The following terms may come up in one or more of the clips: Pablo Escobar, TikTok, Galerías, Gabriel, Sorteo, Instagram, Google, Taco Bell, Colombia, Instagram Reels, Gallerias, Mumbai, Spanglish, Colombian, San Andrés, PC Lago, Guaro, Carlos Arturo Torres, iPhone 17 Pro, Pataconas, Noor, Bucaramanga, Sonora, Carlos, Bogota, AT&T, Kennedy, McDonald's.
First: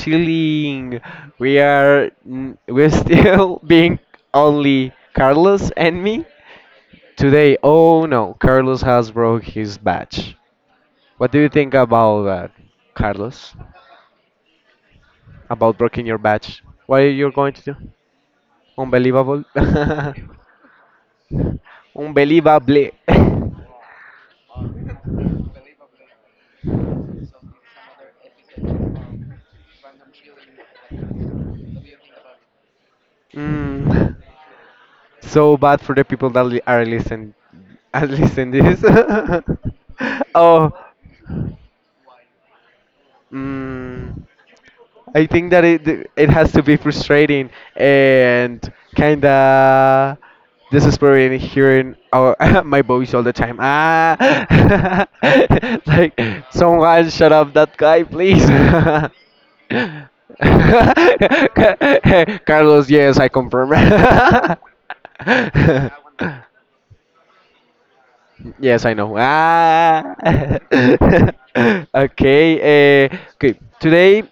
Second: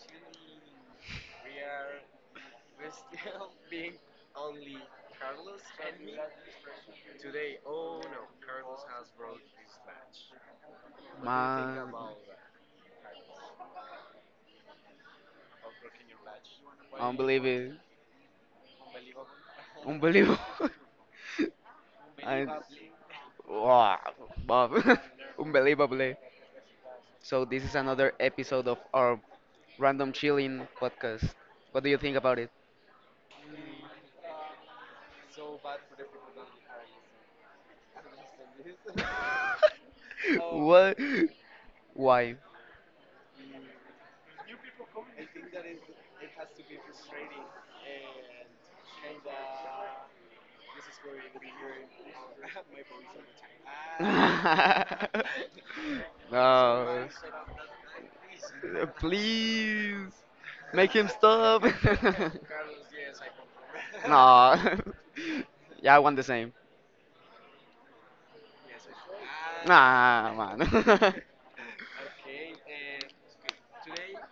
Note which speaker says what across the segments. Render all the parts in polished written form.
Speaker 1: Chilling. We're still being only Carlos and me today. Oh no, Carlos has broke his badge. What do you think
Speaker 2: Man,
Speaker 1: about that, Carlos? About breaking your badge? What are you going to
Speaker 2: unbelievable.
Speaker 1: do? Unbelievable.
Speaker 2: Unbelievable. And
Speaker 1: Unbelievable.
Speaker 2: wow, Bob. Unbelievably. So this is another episode of our random chilling podcast. What do you think about it?
Speaker 1: Mm. So bad for the people that are listening. Are listening this. Oh.
Speaker 2: What? Why?
Speaker 1: Mm. I think that it has to be frustrating and kind of desesperating hearing our my voice all the time. Like
Speaker 2: No.
Speaker 1: someone shut up that guy, please.
Speaker 2: Please make him stop. No.
Speaker 1: Carlos, yes, I confirm.
Speaker 2: Yeah, I want the same.
Speaker 1: Yes, I know. Ah.
Speaker 2: Nah, man.
Speaker 1: Okay. Okay. Today,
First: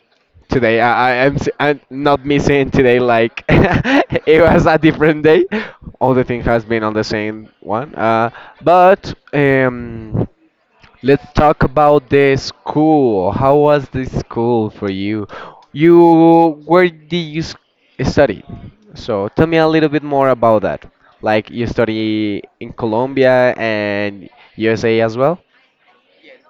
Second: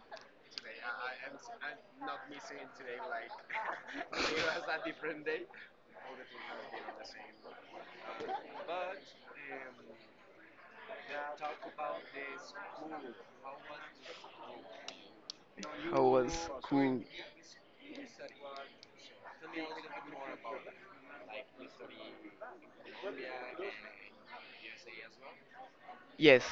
Speaker 1: I'm not missing today. Like it was a different day. All the thing has been on the same one. But let's talk about the school. How was the school for you?
Speaker 2: I was
Speaker 1: Where
Speaker 2: cool.
Speaker 1: did you study? So tell me a little bit more about that. Like you study in Colombia and USA as well?
Speaker 2: Yes,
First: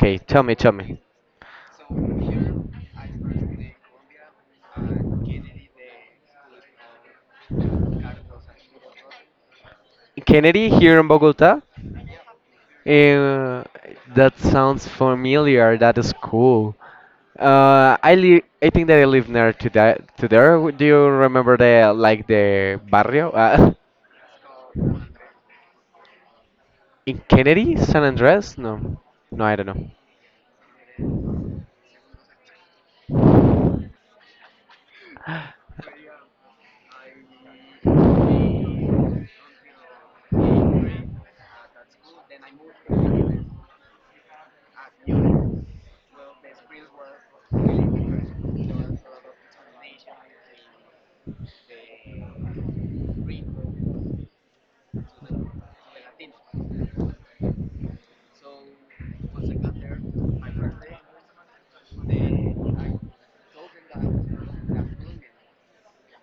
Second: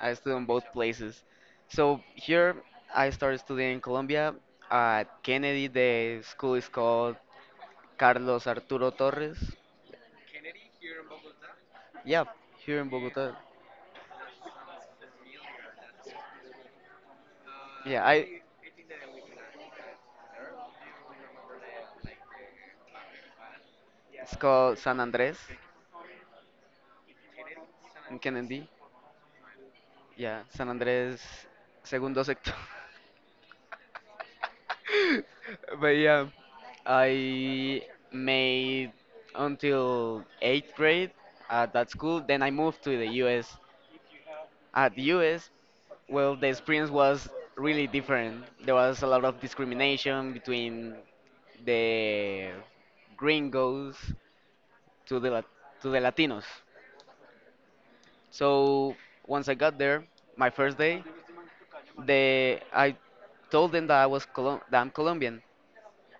Speaker 2: I stood
Speaker 1: tell
Speaker 2: in
Speaker 1: me,
Speaker 2: both
Speaker 1: tell me.
Speaker 2: places. So here I started studying in Colombia at Kennedy. The school is called Carlos Arturo Torres.
Speaker 1: Kennedy here in Bogota?
Speaker 2: Yeah, here in Bogota.
Speaker 1: Uh, that sounds familiar. That is cool. Uh,
Speaker 2: Yeah,
Speaker 1: I
Speaker 2: I.
Speaker 1: li I think that I live near to that to there. Do you remember the barrio?
Speaker 2: It's called San Andrés
Speaker 1: In Kennedy, San
Speaker 2: in
Speaker 1: Andres?
Speaker 2: Kennedy.
Speaker 1: No, no, I don't know.
Speaker 2: Yeah, San Andrés, segundo sector. But yeah, I made until eighth grade at that school. Then I moved to the US. At the US, well, the experience was really different. There was a lot of discrimination between the gringos to the Lat- to the Latinos. So once I got there, my first day, they I told them that I'm Colombian,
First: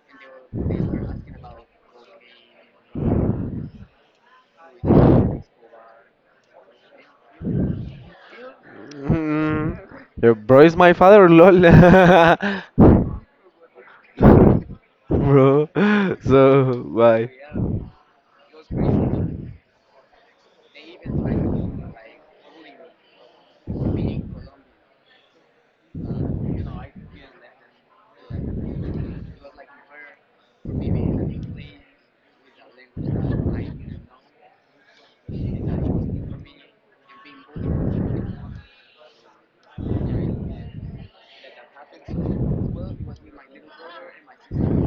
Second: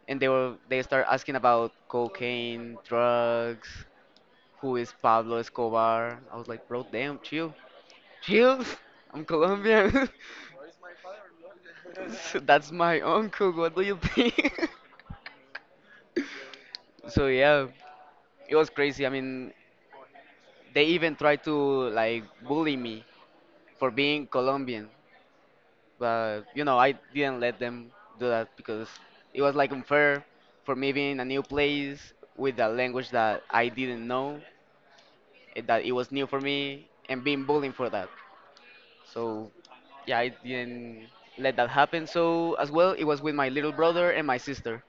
Speaker 2: and they start asking about cocaine, drugs, who is Pablo Escobar. I was like, bro, damn, chill, chill. I'm
Speaker 1: Mm,
Speaker 2: Colombian.
Speaker 1: your bro is my father, lol.
Speaker 2: So that's my uncle. What do you think?
Speaker 1: Bro, so
Speaker 2: So
Speaker 1: why?
Speaker 2: yeah, it was crazy. I mean, they even tried to like bully me for being Colombian. But I didn't let them do that because it was like unfair for me being in a new place with a language that I didn't know, that it was new for me, and being bullied for that. So yeah, I didn't let that happen. So as well, it was with my little brother and my sister.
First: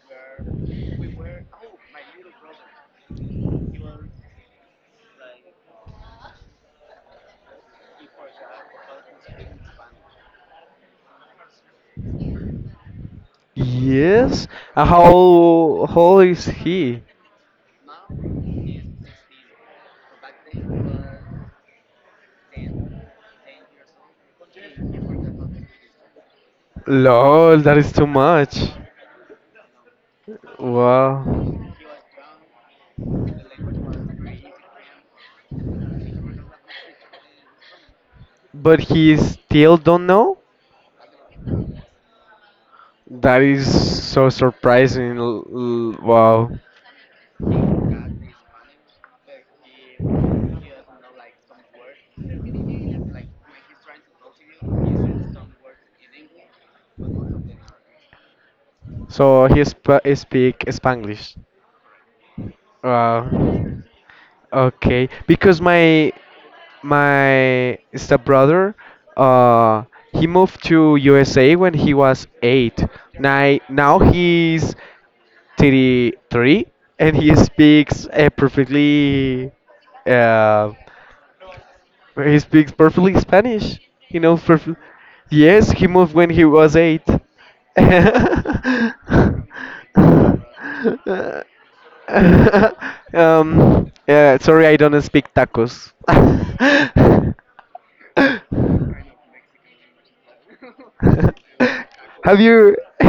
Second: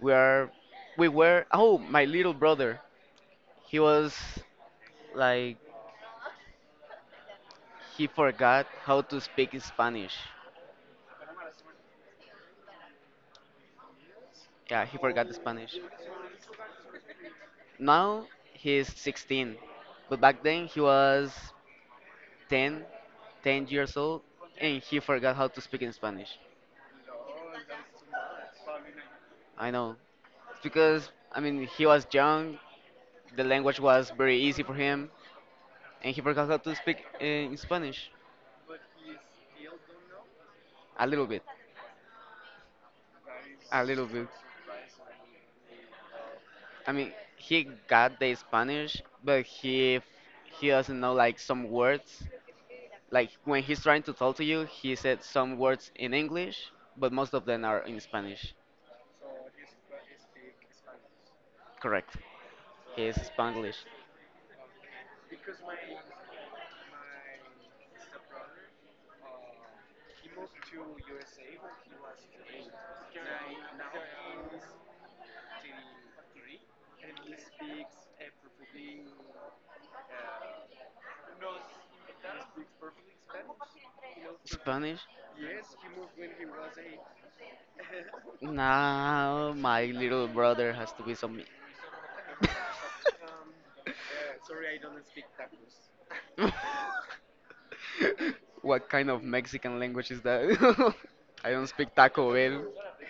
Speaker 2: We are, we were. Oh, my little brother, he was like he forgot how to speak Spanish.
Speaker 1: Yes. Uh,
Speaker 2: Yeah, he
Speaker 1: How
Speaker 2: forgot the Spanish.
Speaker 1: how old is he?
Speaker 2: Now he's 16, but back then he was 10, 10 years old, and he forgot how to speak in Spanish.
Speaker 1: Lol, that is too much.
Speaker 2: I know. It's because, I mean,
Speaker 1: Wow.
Speaker 2: he was young, the language was very easy for him, and he forgot how to speak in Spanish.
Speaker 1: But he still don't know?
Speaker 2: A little bit.
Speaker 1: That is
Speaker 2: A little bit.
Speaker 1: so surprising. Wow.
Speaker 2: I mean, he got the Spanish, but he doesn't know like some words. Like when he's trying to talk to you, he said some words in English, but most of them are in Spanish.
Speaker 1: So he sp speak Spanglish.
Speaker 2: Correct. He's
Speaker 1: Uh,
Speaker 2: Spanglish.
Speaker 1: okay, because my stepbrother, uh, he moved to USA when he was eight. Now he's 33 and he speaks perfectly. Uh, he speaks perfectly Spanish. He knows perfect.
Speaker 2: Spanish?
Speaker 1: Yes, he moved when he was eight. um,
Speaker 2: Now my little brother has to be some.
Speaker 1: yeah, sorry, I don't speak tacos.
Speaker 2: What kind of Mexican language is that? I don't speak Taco
Speaker 1: have
Speaker 2: Bell.
Speaker 1: you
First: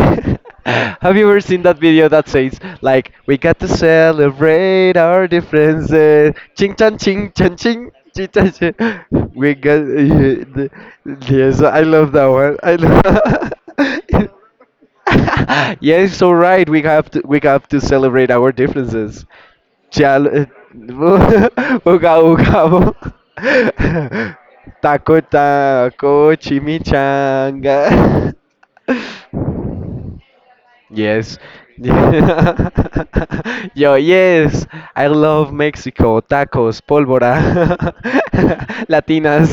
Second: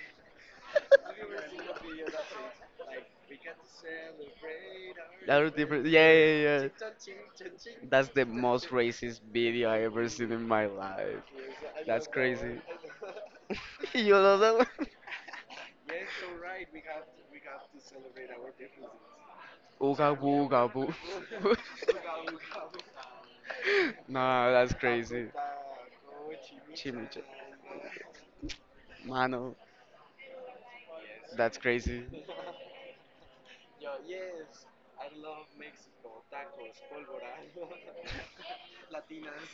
Speaker 1: have you ever seen that video that says like we got to celebrate our
Speaker 2: That was different. Yeah,
Speaker 1: differences?
Speaker 2: yeah, yeah.
Speaker 1: Ching chan ching chan ching.
Speaker 2: That's the
Speaker 1: Ching, chan,
Speaker 2: most
Speaker 1: ching."
Speaker 2: racist
Speaker 1: We
Speaker 2: video I
Speaker 1: got
Speaker 2: ever seen in my
Speaker 1: the
Speaker 2: life.
Speaker 1: yes, I
Speaker 2: That's
Speaker 1: love that one.
Speaker 2: crazy.
Speaker 1: I
Speaker 2: You know that one?
Speaker 1: love Yes, all right. We have to celebrate our differences.
Speaker 2: Ooga
Speaker 1: Chal,
Speaker 2: booga boo.
Speaker 1: uga uga. bo.
Speaker 2: Nah, that's
Speaker 1: Taco
Speaker 2: crazy.
Speaker 1: taco
Speaker 2: Chimicha.
Speaker 1: chimichanga.
Speaker 2: Mano,
Speaker 1: Yes.
Speaker 2: that's crazy.
Speaker 1: Yo, yes. I love Mexico. Tacos, pólvora, latinas.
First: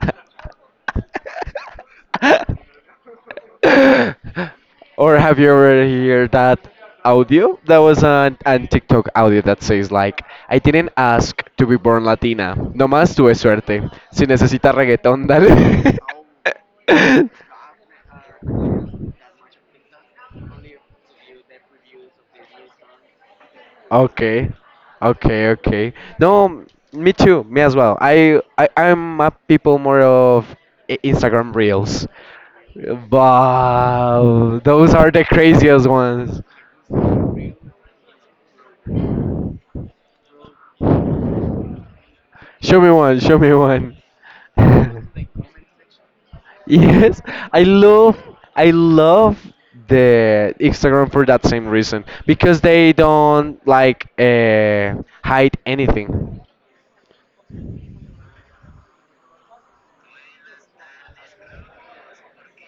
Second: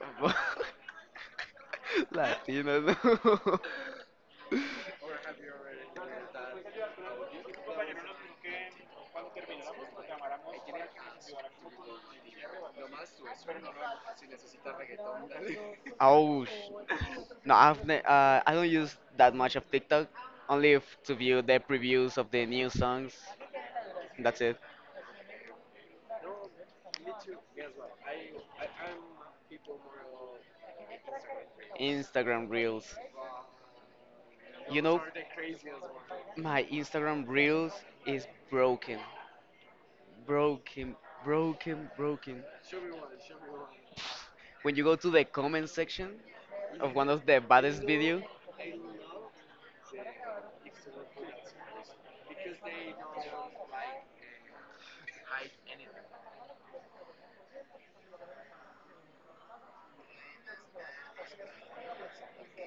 Speaker 2: Latino. No.
Speaker 1: Or have you ever heard that audio? That was an TikTok audio that says like, I didn't ask to be born Latina. Nomás tuve suerte. Si necesitas reggaetón, dale.
Speaker 2: Ouch. No, I don't use that much of TikTok. Only if to view the previews of the new songs. That's
Speaker 1: Okay,
Speaker 2: it.
Speaker 1: okay, okay. No, me too, me as well. I'm a people more of Instagram reels,
Speaker 2: Instagram Reels.
Speaker 1: but
Speaker 2: You
Speaker 1: those
Speaker 2: know,
Speaker 1: are the craziest ones.
Speaker 2: my Instagram Reels is broken. Broken, broken, broken.
Speaker 1: Show me one, show me one.
Speaker 2: When you go to the comment section of one
Speaker 1: Yes,
Speaker 2: of the
Speaker 1: I
Speaker 2: baddest
Speaker 1: love
Speaker 2: video,
Speaker 1: I love the Instagram for that same reason because they don't like hide anything.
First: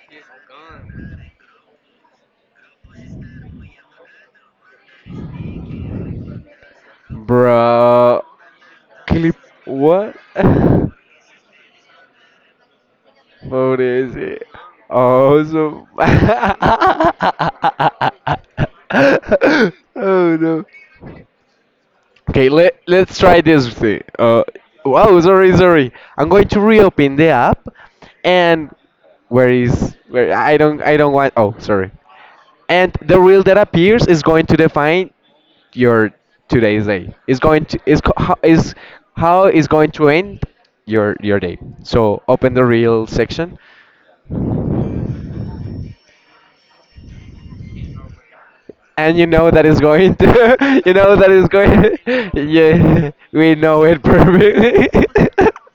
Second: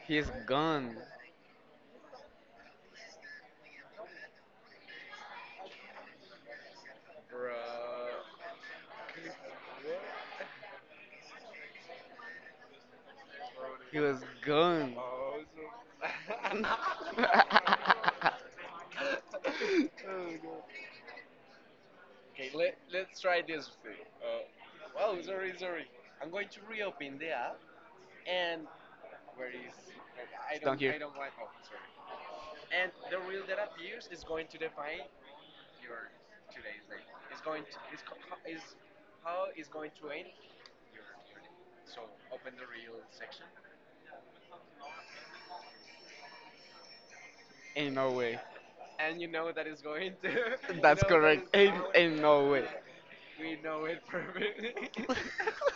Speaker 2: he's gone.
Speaker 1: Bro, clip what? What
Speaker 2: He
Speaker 1: is
Speaker 2: was
Speaker 1: it?
Speaker 2: gone.
Speaker 1: Oh, so. Oh no. Okay, let's try this thing. Wow, sorry, sorry. I'm going to reopen the app, and where is where? I don't I
Speaker 2: Hear.
Speaker 1: don't want. Oh, sorry. And the reel that appears is going to define your today's day is going to is how is going to end your day, so open the reel section,
Speaker 2: Ain't no way.
Speaker 1: and you know that is going to you
Speaker 2: That's
Speaker 1: know that
Speaker 2: correct.
Speaker 1: is
Speaker 2: Ain't,
Speaker 1: going
Speaker 2: ain't no way.
Speaker 1: yeah, we know it perfectly.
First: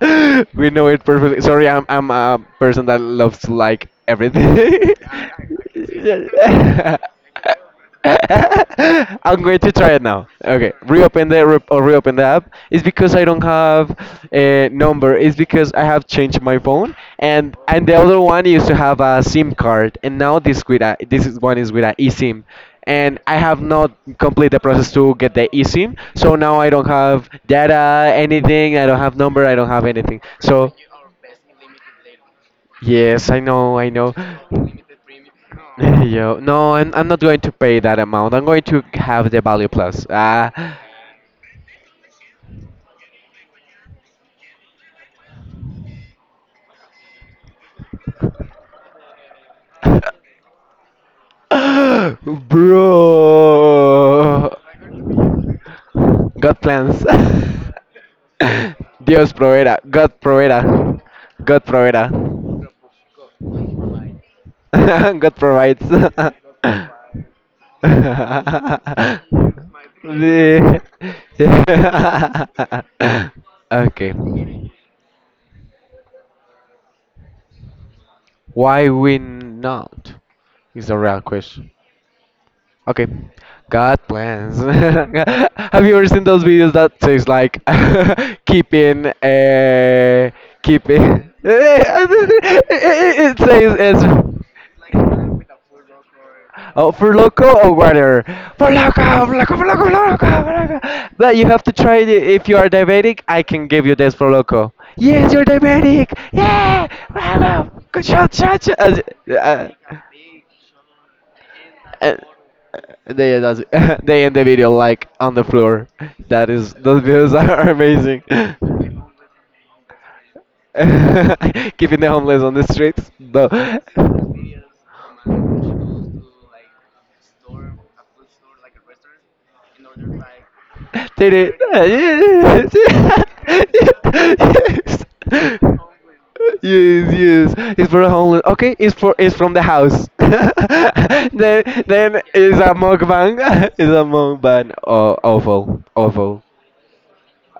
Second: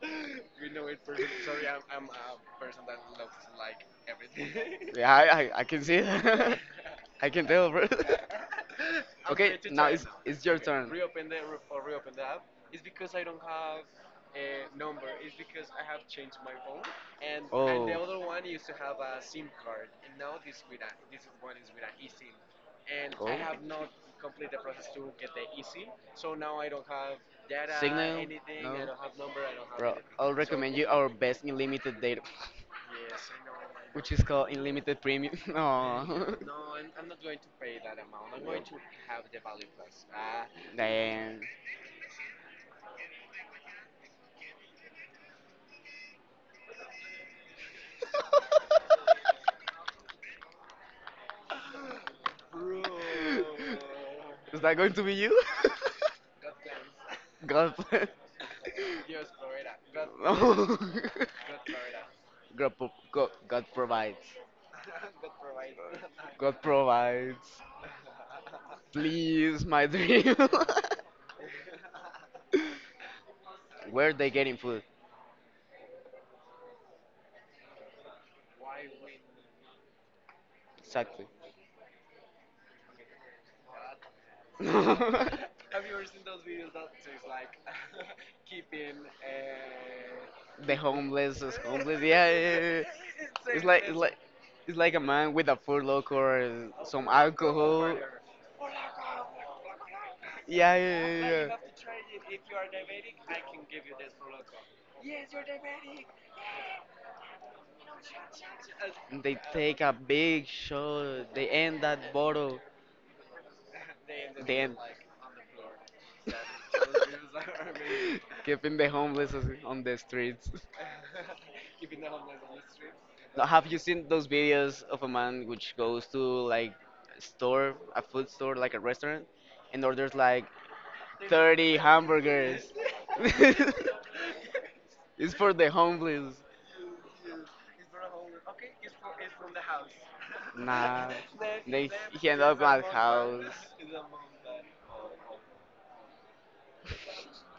Speaker 1: We know it perfectly. Sorry, I'm a person that loves to like everything.
Speaker 2: Yeah, I can see that.
Speaker 1: Yeah.
Speaker 2: I can tell, bro. I'm
Speaker 1: I'm going to try it now. Okay, reopen the app. It's because I don't have a number. It's because I have changed my phone, and the other one used to have a SIM card, and now this is one is with a eSIM, and I have not complete the process to get the eSIM. So now I don't have data, anything. I don't have number. I don't have anything. So
Speaker 2: you our best unlimited data,
Speaker 1: yes, I know, I know.
Speaker 2: which is called unlimited premium. Oh, no,
Speaker 1: Yo, no, I'm not going to pay that amount. I'm going to have the value plus.
Speaker 2: damn.
Speaker 1: Bro.
Speaker 2: Is that going to be you?
Speaker 1: God plans.
Speaker 2: God bless.
Speaker 1: Dios proveerá. God proveerá.
Speaker 2: No.
Speaker 1: God proveerá.
Speaker 2: God provides.
Speaker 1: God provides.
Speaker 2: God provides. Please, my dream.
Speaker 1: The- yeah. Okay.
Speaker 2: Where they getting food?
Speaker 1: Why we not? Is a real question. Okay. God plans. Have you ever seen those videos that says like keeping uh
Speaker 2: The
Speaker 1: keeping
Speaker 2: homeless is homeless. Yeah, yeah, yeah.
Speaker 1: it
Speaker 2: Yeah. It's
Speaker 1: says
Speaker 2: like
Speaker 1: it's
Speaker 2: a man with a food locker or
Speaker 1: Oh,
Speaker 2: some
Speaker 1: for loco or
Speaker 2: alcohol.
Speaker 1: water? For loco, for loco, for loco, for loco, for
Speaker 2: Yeah, yeah,
Speaker 1: loco.
Speaker 2: yeah.
Speaker 1: But you
Speaker 2: Yeah.
Speaker 1: have to try it. If you are diabetic, I can give you this for loco. Yes, you're diabetic. Yeah, bravo. Good shot, shot, shot.
Speaker 2: Yeah. They
Speaker 1: Uh,
Speaker 2: take a big shot. They end that
Speaker 1: and
Speaker 2: bottle.
Speaker 1: they end they end the
Speaker 2: They
Speaker 1: video
Speaker 2: end.
Speaker 1: like on the floor. That is those videos are amazing.
Speaker 2: Keeping the homeless on the streets.
Speaker 1: Keeping the homeless on the streets.
Speaker 2: Now,
Speaker 1: No.
Speaker 2: have you seen those videos of a man which goes to like a store, a food store, like a restaurant, and orders like
Speaker 1: Did it?
Speaker 2: 30
Speaker 1: Yes.
Speaker 2: hamburgers? It's for the homeless.
Speaker 1: Yes, yes. Yes. It's for a homeless. Okay, it's from the house. then
Speaker 2: Nah.
Speaker 1: then
Speaker 2: He ends
Speaker 1: it's
Speaker 2: up
Speaker 1: a
Speaker 2: at
Speaker 1: mukbang.
Speaker 2: house.
Speaker 1: It's a mukbang. Oh, awful, awful,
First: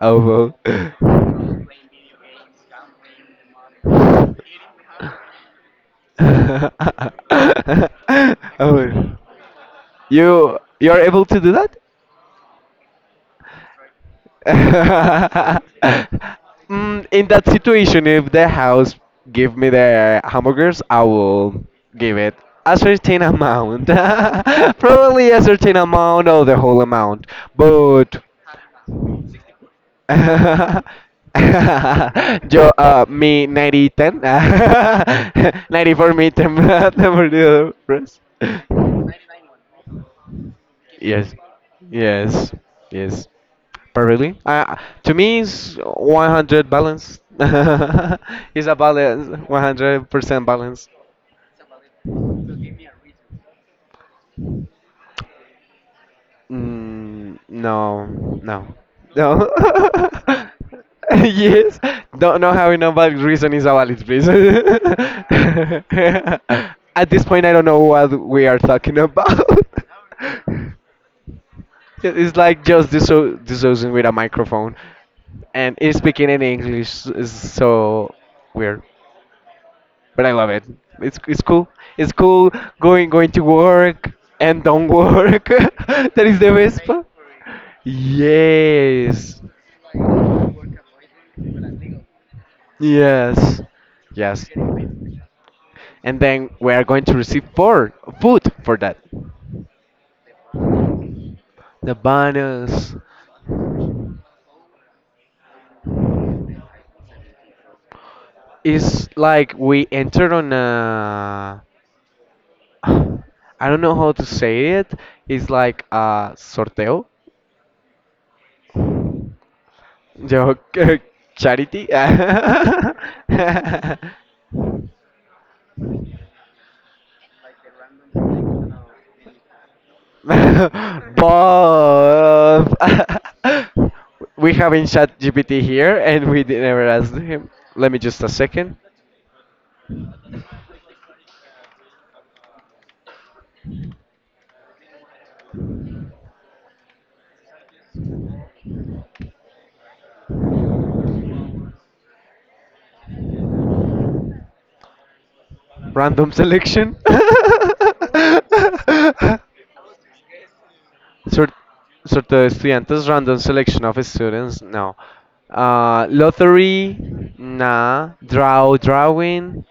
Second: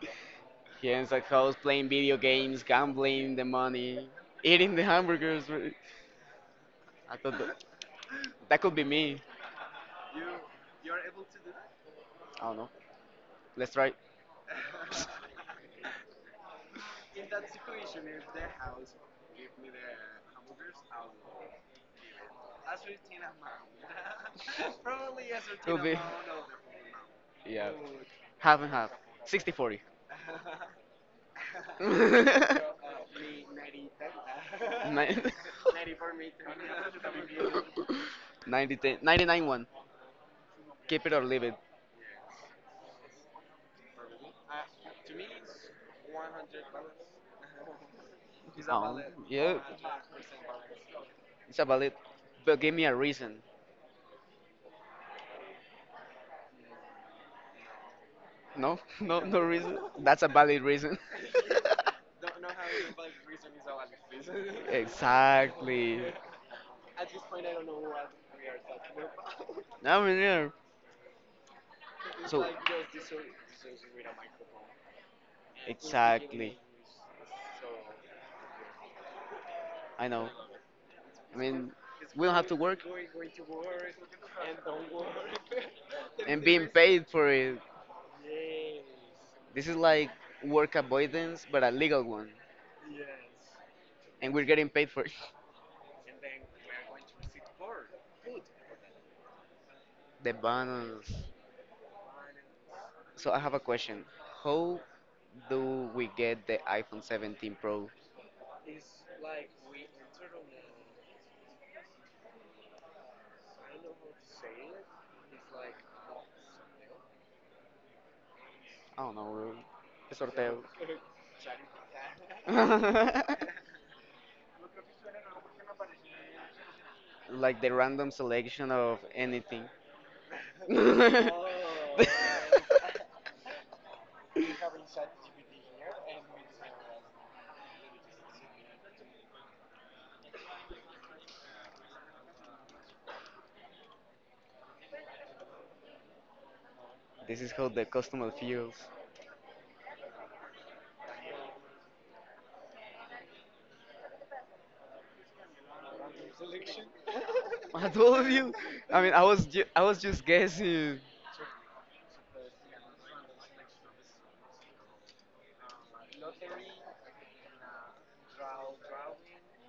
Speaker 1: awful.
Speaker 2: He ends up house playing video games, gambling the money, eating the hamburgers. I thought that, that could be
Speaker 1: Oh,
Speaker 2: me.
Speaker 1: you're able to do that?
Speaker 2: I don't know. Let's try.
Speaker 1: In that situation, if the house give me the hamburgers, I will give it a
Speaker 2: 15
Speaker 1: certain amount,
Speaker 2: amount.
Speaker 1: probably a certain
Speaker 2: Will be.
Speaker 1: amount or the whole amount.
Speaker 2: Yeah.
Speaker 1: But
Speaker 2: Half and half. 60-40. 40.
Speaker 1: Yo, mi 90-10, 94 me, 10 te me olvidó,
Speaker 2: You.
Speaker 1: Russ.
Speaker 2: 90 ten, 99-1. Keep it or
Speaker 1: Yes,
Speaker 2: leave it.
Speaker 1: yes, yes. Perfectly. To me, it's 100 balance. It's a
Speaker 2: Um,
Speaker 1: balance,
Speaker 2: yeah,
Speaker 1: 100% balance.
Speaker 2: it's a valid. But give me a reason.
Speaker 1: Mm, no, no,
Speaker 2: No, no, no
Speaker 1: no.
Speaker 2: reason. That's a valid reason.
Speaker 1: Yes, don't know how no valid reason is a valid reason.
Speaker 2: Reason. Exactly.
Speaker 1: At this point, I don't know what we are talking about.
Speaker 2: I'm in here.
Speaker 1: Yeah, it's
Speaker 2: So
Speaker 1: like just dissociating with a microphone, and it's speaking in
Speaker 2: exactly,
Speaker 1: English is so weird,
Speaker 2: I
Speaker 1: but
Speaker 2: know.
Speaker 1: I love it. It's
Speaker 2: I
Speaker 1: it's cool.
Speaker 2: mean,
Speaker 1: It's
Speaker 2: we don't have
Speaker 1: cool
Speaker 2: to work
Speaker 1: going to work and don't work. That is
Speaker 2: and
Speaker 1: the
Speaker 2: being
Speaker 1: best
Speaker 2: paid
Speaker 1: part.
Speaker 2: for it.
Speaker 1: Yes,
Speaker 2: This is like work avoidance, but a legal one,
Speaker 1: yes,
Speaker 2: and we're
Speaker 1: yes.
Speaker 2: getting paid for it.
Speaker 1: And then we are going to receive for food for that.
Speaker 2: The bonus.
Speaker 1: The banners
Speaker 2: So I have a question. How do we get the iPhone 17 Pro?
Speaker 1: is like we entered on a. I don't know how to say it. It's like a sorteo.
Speaker 2: I don't know,
Speaker 1: Yo, Charity. Both.
Speaker 2: Sorteo. Like the random selection of anything. This
Speaker 1: We haven't ChatGPT here and we did never asked him. Let me just a second.
Speaker 2: is how the customer feels.
Speaker 1: Random selection.
Speaker 2: I told you. I mean, I was just guessing.
Speaker 1: sort, sort of estudiantes, random selection of students. No. Lottery. Nah. Drawing.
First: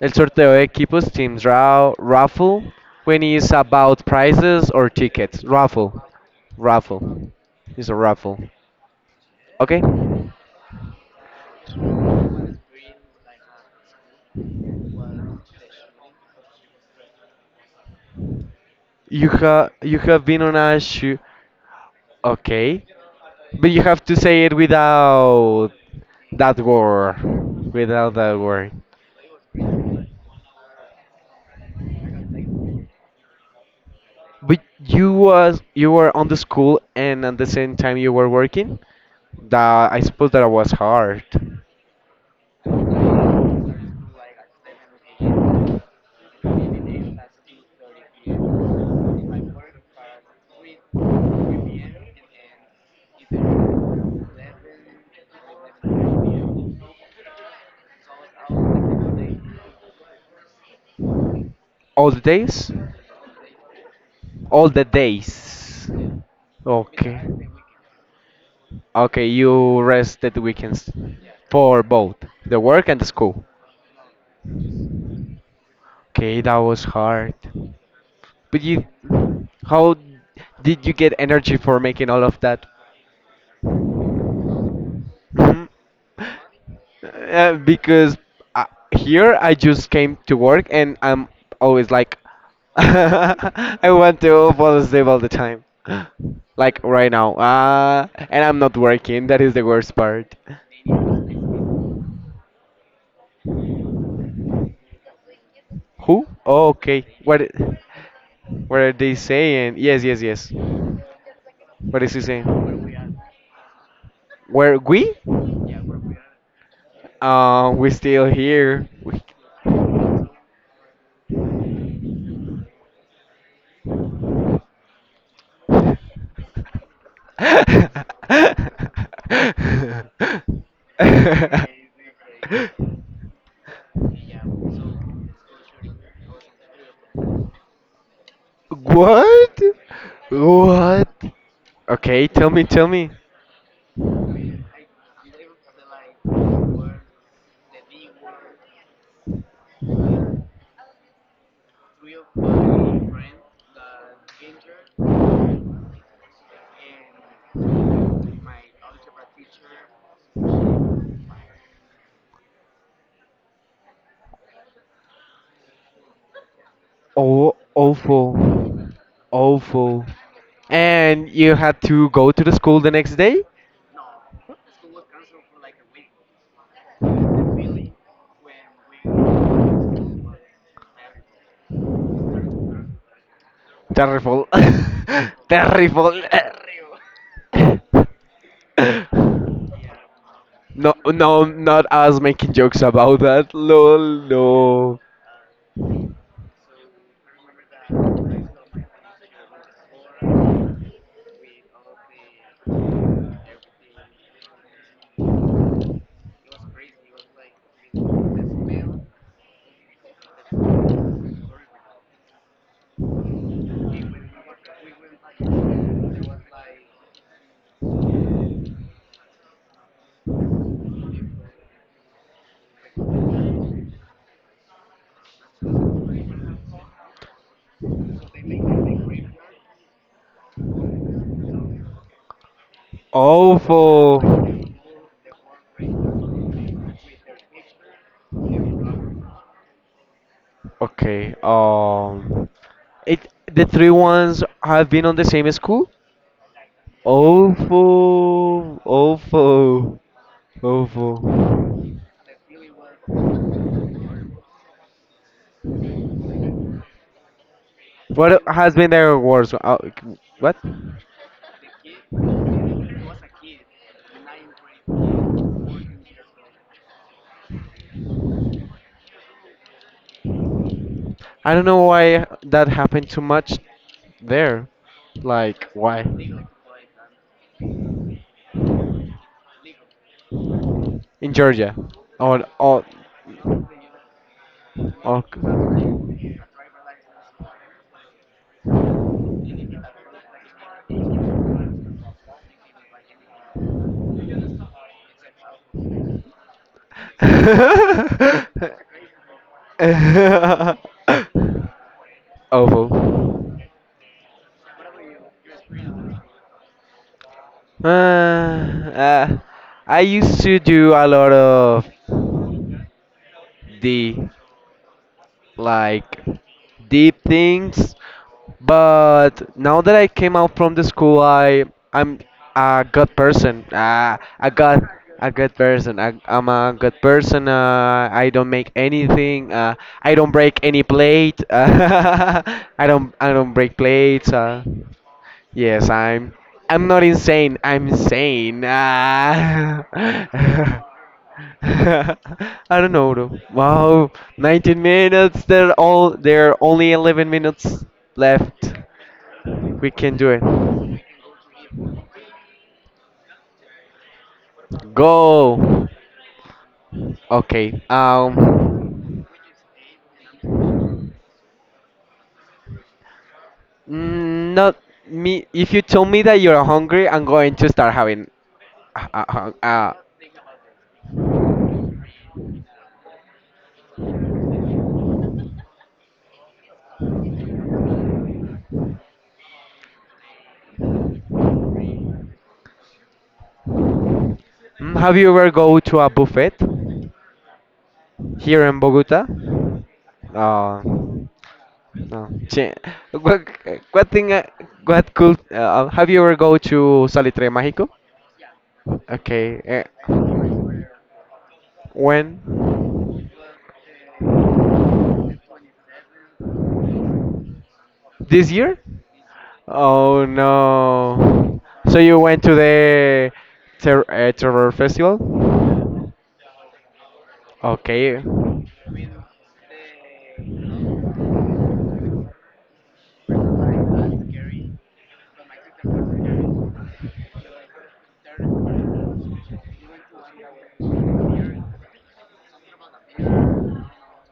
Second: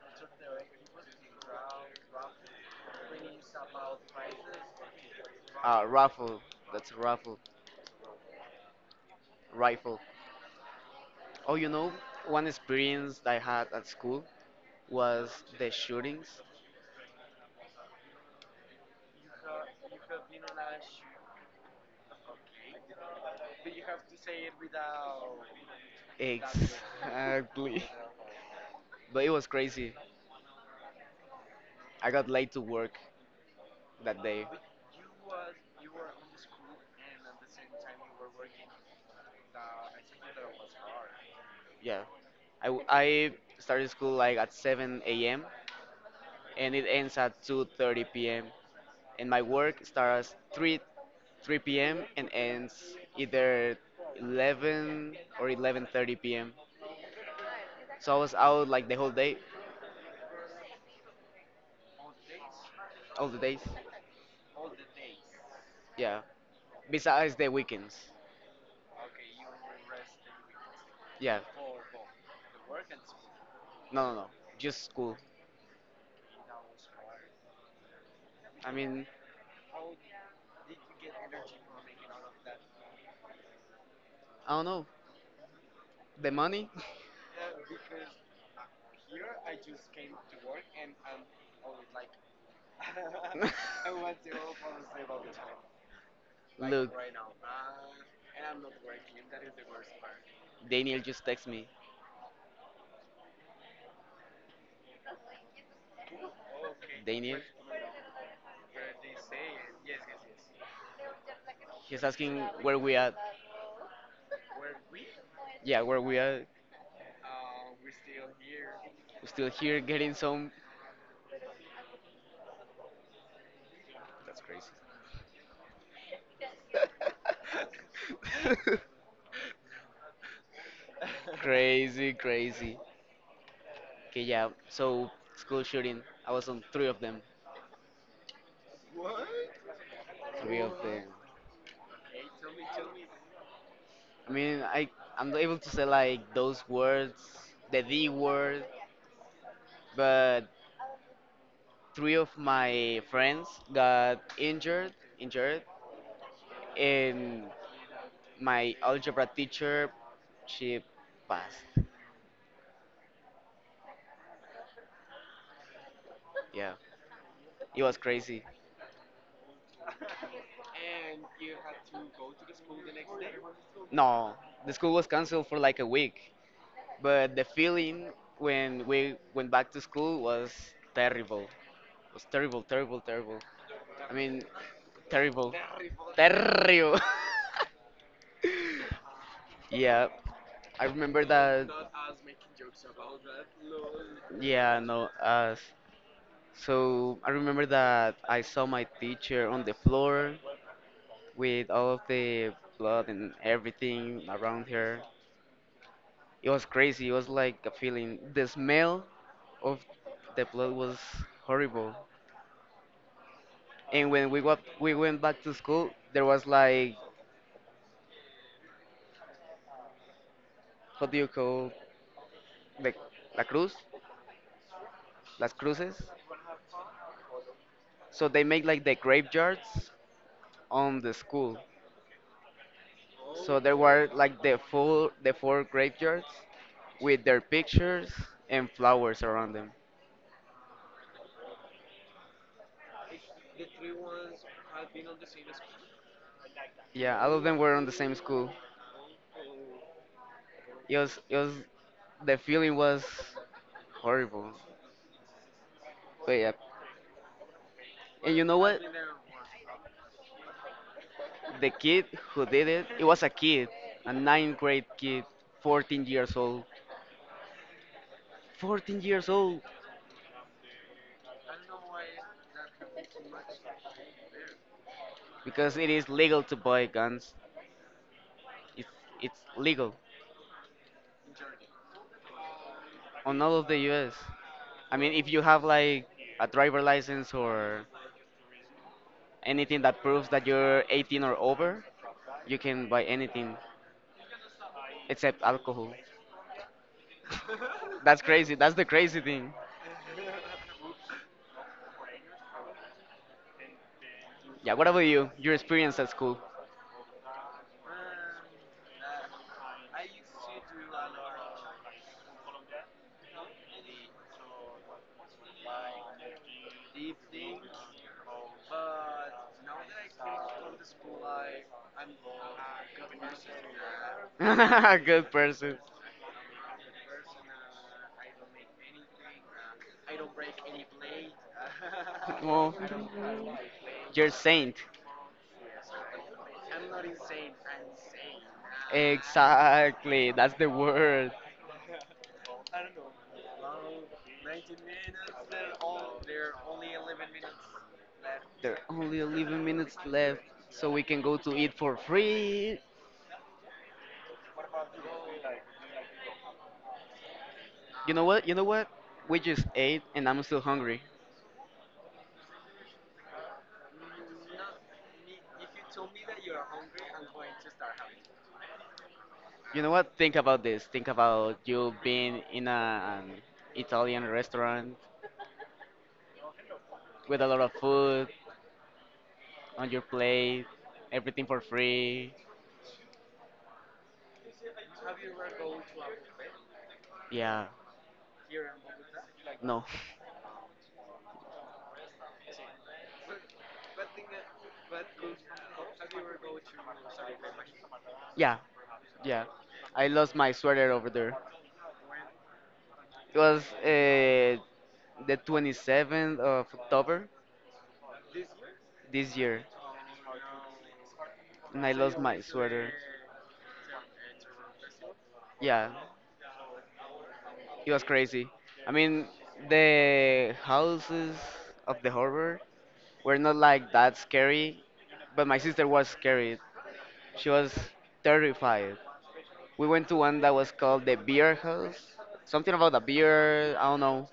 Speaker 1: El sorteo de equipos Teams Raffle when it's about prizes or tickets. Raffle.
Speaker 2: Raffle. That's a
Speaker 1: Raffle.
Speaker 2: raffle.
Speaker 1: It's a raffle. Okay?
Speaker 2: Rifle. Oh, you know, one experience I had at school was the shootings.
Speaker 1: You have been on a shoe. Okay. But you have to say it without that word.
Speaker 2: Exactly.
Speaker 1: Without that word.
Speaker 2: But it was crazy. I got late to work that day.
Speaker 1: But you were on the school and at the same time you were working? That I suppose that was hard.
Speaker 2: Yeah, I started school like at 7 a.m. and it ends at 2:30 p.m. and my work starts 3 p.m. and ends either 11 or 11:30 p.m. So I was out like the whole day,
Speaker 1: All the days?
Speaker 2: all the days.
Speaker 1: All the days.
Speaker 2: Yeah,
Speaker 1: Okay.
Speaker 2: besides the weekends.
Speaker 1: Okay, you rest at the weekends
Speaker 2: Yeah,
Speaker 1: for both the work and the school.
Speaker 2: no, no, no, just school.
Speaker 1: Okay, that was hard. But
Speaker 2: I
Speaker 1: you,
Speaker 2: mean,
Speaker 1: how did you get energy for making all of that?
Speaker 2: I don't know,
Speaker 1: Mhm.
Speaker 2: the money.
Speaker 1: Because uh, here I just came to work and I'm always like, I want to fall asleep all the time. Like
Speaker 2: Look,
Speaker 1: right now. And I'm not working. That is the worst part.
Speaker 2: Daniel just texted me.
Speaker 1: Who? Oh, okay.
Speaker 2: Daniel,
Speaker 1: What are they saying? Yes, yes, yes. What
Speaker 2: he's
Speaker 1: is he
Speaker 2: asking where we at.
Speaker 1: saying? Where we?
Speaker 2: Yeah, where we at.
Speaker 1: We're still here.
Speaker 2: Still here getting some
Speaker 1: What?
Speaker 2: crazy, crazy. Okay, yeah. So school shooting. I was on three of them. Three of them.
Speaker 1: What? Okay, tell me, tell me.
Speaker 2: I mean, I'm not able to say like those words, the D word, but three of my friends got injured, injured, and my algebra teacher, she passed. Yeah,
Speaker 1: Oh,
Speaker 2: it was crazy.
Speaker 1: awful. Awful. And you had to go to the school the next day?
Speaker 2: No, the school was canceled for like a week, but the feeling when we went back to school was terrible. It was terrible, terrible, terrible. I mean,
Speaker 1: Terrible.
Speaker 2: terrible.
Speaker 1: Terrible.
Speaker 2: Terrible. Yeah, I
Speaker 1: No,
Speaker 2: remember
Speaker 1: no,
Speaker 2: that.
Speaker 1: not us making jokes about that. Lol,
Speaker 2: Yeah,
Speaker 1: no.
Speaker 2: no, us. So I remember that I saw my teacher on the floor with all of the blood and everything around her. It was crazy. It was like a feeling. The smell of the blood was horrible. And when we went back to school, there was like what do you call the la cruz, las cruces. So they make like the graveyards on the school. So there were
Speaker 1: Awful.
Speaker 2: like the four graveyards with their pictures and flowers around them.
Speaker 1: Okay. It. The three ones have been on the same school.
Speaker 2: Yeah, all of them were on the same school.
Speaker 1: Awful. Awful.
Speaker 2: It was
Speaker 1: Awful.
Speaker 2: the feeling was horrible. But yeah, and
Speaker 1: What
Speaker 2: you know
Speaker 1: has
Speaker 2: what?
Speaker 1: been their words? What?
Speaker 2: The kid who did it, it was a kid, a ninth grade kid, 14 years old. 14 years old!
Speaker 1: I don't know why that happened too much there. Like
Speaker 2: Because it
Speaker 1: why?
Speaker 2: is legal to buy guns. It's, it's legal
Speaker 1: In Georgia. Oh. Oh.
Speaker 2: on all of the US. I mean, if you have like
Speaker 1: Okay.
Speaker 2: a driver license or anything that proves that you're 18 or over, you can buy anything except alcohol. That's crazy. That's the crazy thing.
Speaker 1: Awful.
Speaker 2: Yeah, what about you? Your experience at school?
Speaker 1: Uh, uh, I used to do a lot of D. Like deep things. But now that I came out from the school, I'm a good person. Uh, a good
Speaker 2: Good
Speaker 1: a good
Speaker 2: person.
Speaker 1: person. I'm a good person. I don't make anything. I don't break any plate.
Speaker 2: Well,
Speaker 1: I don't break
Speaker 2: you're
Speaker 1: plates.
Speaker 2: saint.
Speaker 1: Yes, I'm not insane. I'm sane. Ah.
Speaker 2: Exactly, that's the word.
Speaker 1: I don't know though. Wow, 19 minutes. There are only 11 minutes
Speaker 2: There
Speaker 1: left.
Speaker 2: are only 11
Speaker 1: We
Speaker 2: minutes
Speaker 1: can do
Speaker 2: left,
Speaker 1: it.
Speaker 2: so we can go to eat for free.
Speaker 1: Go. Okay.
Speaker 2: You know what? You know what? We just ate, and I'm still hungry.
Speaker 1: Not me. If you tell me that you're hungry, I'm going to start having. Uh, uh,
Speaker 2: You know
Speaker 1: uh,
Speaker 2: what? Think about this. Think about you being in an Italian restaurant with a lot of food on your plate, everything for free.
Speaker 1: have you ever go to a buffet
Speaker 2: Yeah.
Speaker 1: here in Bogota?
Speaker 2: No.
Speaker 1: Uh, no. What, what thing? What could? Have you ever go to Salitre Mágico?
Speaker 2: Yeah. Yeah.
Speaker 1: Okay.
Speaker 2: I lost my sweater over there.
Speaker 1: When?
Speaker 2: It was the 27th of October
Speaker 1: This year?
Speaker 2: this year,
Speaker 1: Oh no.
Speaker 2: and I
Speaker 1: So
Speaker 2: lost
Speaker 1: you
Speaker 2: my
Speaker 1: went to
Speaker 2: sweater.
Speaker 1: the Terror Festival?
Speaker 2: Yeah, it was
Speaker 1: Okay.
Speaker 2: crazy.
Speaker 1: You,
Speaker 2: I mean, the houses of the horror were not like that scary, but my sister was scared. She was terrified. We went to one that was called the beer house, something about the beer, I don't know,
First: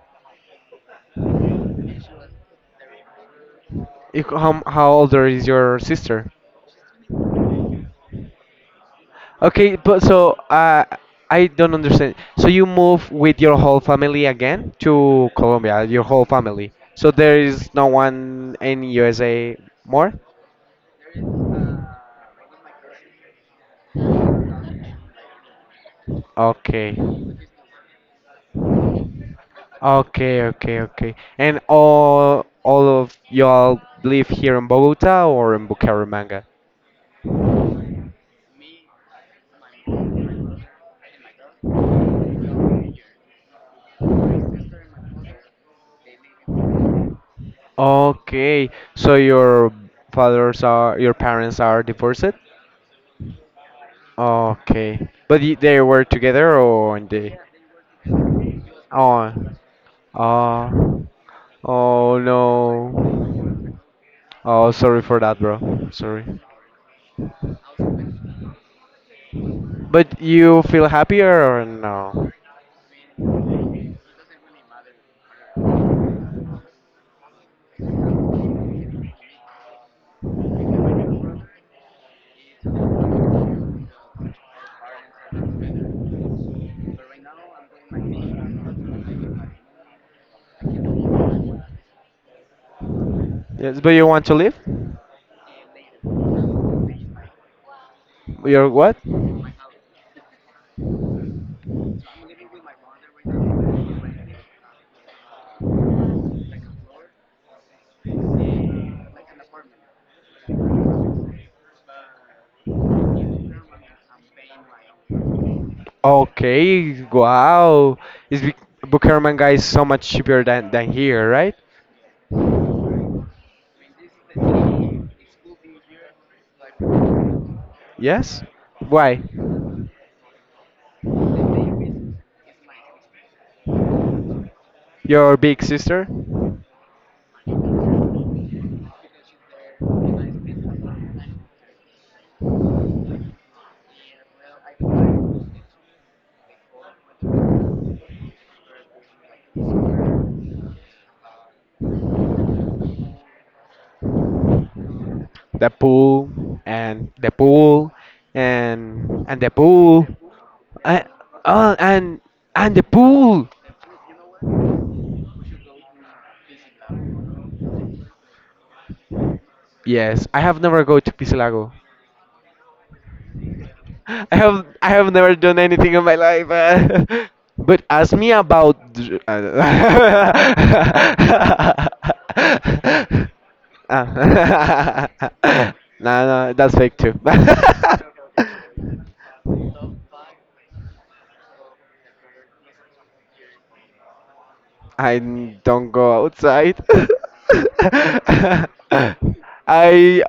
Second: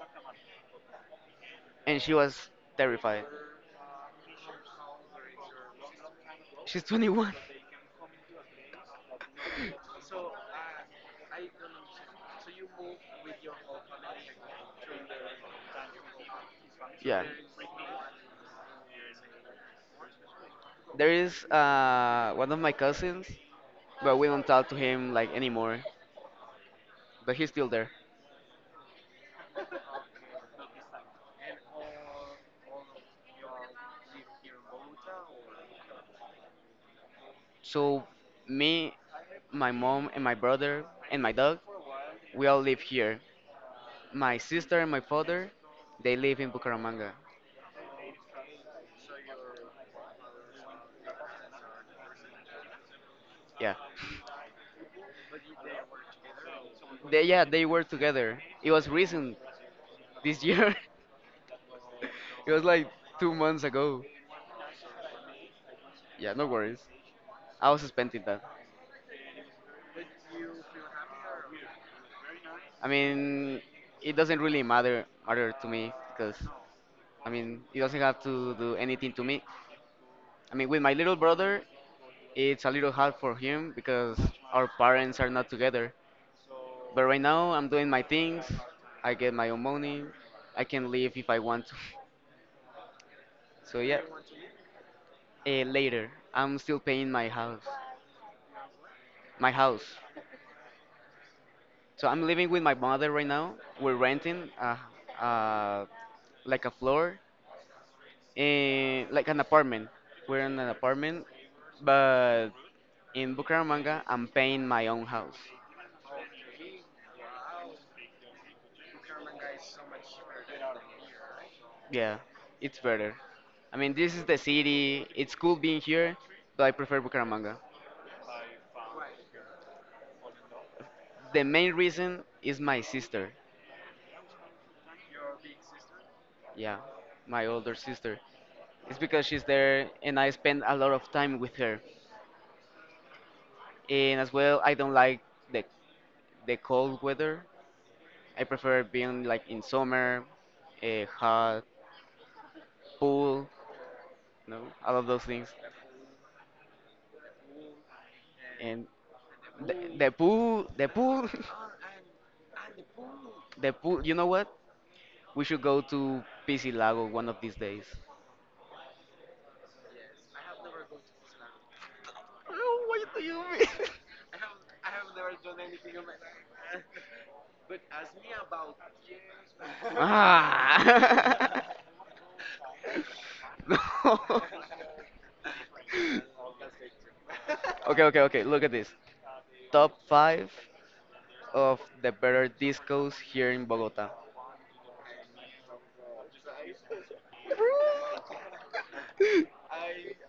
Speaker 2: and she was terrified.
Speaker 1: c- how, how older is your sister?
Speaker 2: She's 21.
Speaker 1: Okay, but so I don't understand. So you move with your whole family again to Colombia, your whole family. So
Speaker 2: Yeah.
Speaker 1: there is no one in USA more?
Speaker 2: There is one of my cousins. But we don't talk to him like anymore.
Speaker 1: Okay.
Speaker 2: But he's still there.
Speaker 1: Okay, okay, okay. And all of y'all live here in Bogota or in Bucaramanga?
Speaker 2: So me, my mom, and my brother and my dog, we all live here. My sister and my father, they live in Bucaramanga.
Speaker 1: Okay, so your parents are divorced?
Speaker 2: Yeah,
Speaker 1: Okay, but they were together or
Speaker 2: they
Speaker 1: they?
Speaker 2: yeah they were together. It was
Speaker 1: Oh,
Speaker 2: recent this year.
Speaker 1: oh, oh
Speaker 2: It was like 2 months
Speaker 1: no.
Speaker 2: ago.
Speaker 1: Oh, sorry for that, bro. Sorry.
Speaker 2: Yeah, no worries. I was suspending that.
Speaker 1: But you feel happier or no?
Speaker 2: I mean, it doesn't really matter to me because I mean it doesn't have to do anything to me. I mean, with my little brother, it's a little hard for him because our parents are not together. But right now, I'm doing my things. I get my own money. I can leave if I want to. So
Speaker 1: Yes, but
Speaker 2: yeah,
Speaker 1: you want to live?
Speaker 2: later. I'm still paying my house.
Speaker 1: You're what?
Speaker 2: My house. So I'm living with my mother right now. We're renting uh, like a floor, like an apartment. We're in an apartment, but in Bucaramanga, I'm paying my own house.
Speaker 1: Okay, wow. Is Vic- Bucaramanga is so much cheaper than here, right?
Speaker 2: Yeah, it's better. I mean, this is the city. It's cool being here, but I prefer Bucaramanga.
Speaker 1: Yes? Why?
Speaker 2: The main reason is my sister.
Speaker 1: Your big sister?
Speaker 2: Yeah, my older sister. It's because she's there and I spend a lot of time with her. And as well, I don't like the the cold weather. I prefer being like in summer, a hot pool, all of those things.
Speaker 1: The pool, and the pool, and
Speaker 2: And
Speaker 1: and the pool.
Speaker 2: the
Speaker 1: I,
Speaker 2: pool,
Speaker 1: oh, and and the pool.
Speaker 2: the pool. You know what? We should go to PC Lago one of these days.
Speaker 1: Yes, I have never go to Pisilago.
Speaker 2: Oh, why do you mean?
Speaker 1: I have never done anything in my life. But ask me
Speaker 2: About
Speaker 1: about.
Speaker 2: Ah. No.
Speaker 1: Ah. No, no, that's fake too.
Speaker 2: Okay, okay, okay. Look at this. Top five of the better discos here in Bogota.
Speaker 1: I don't go outside. I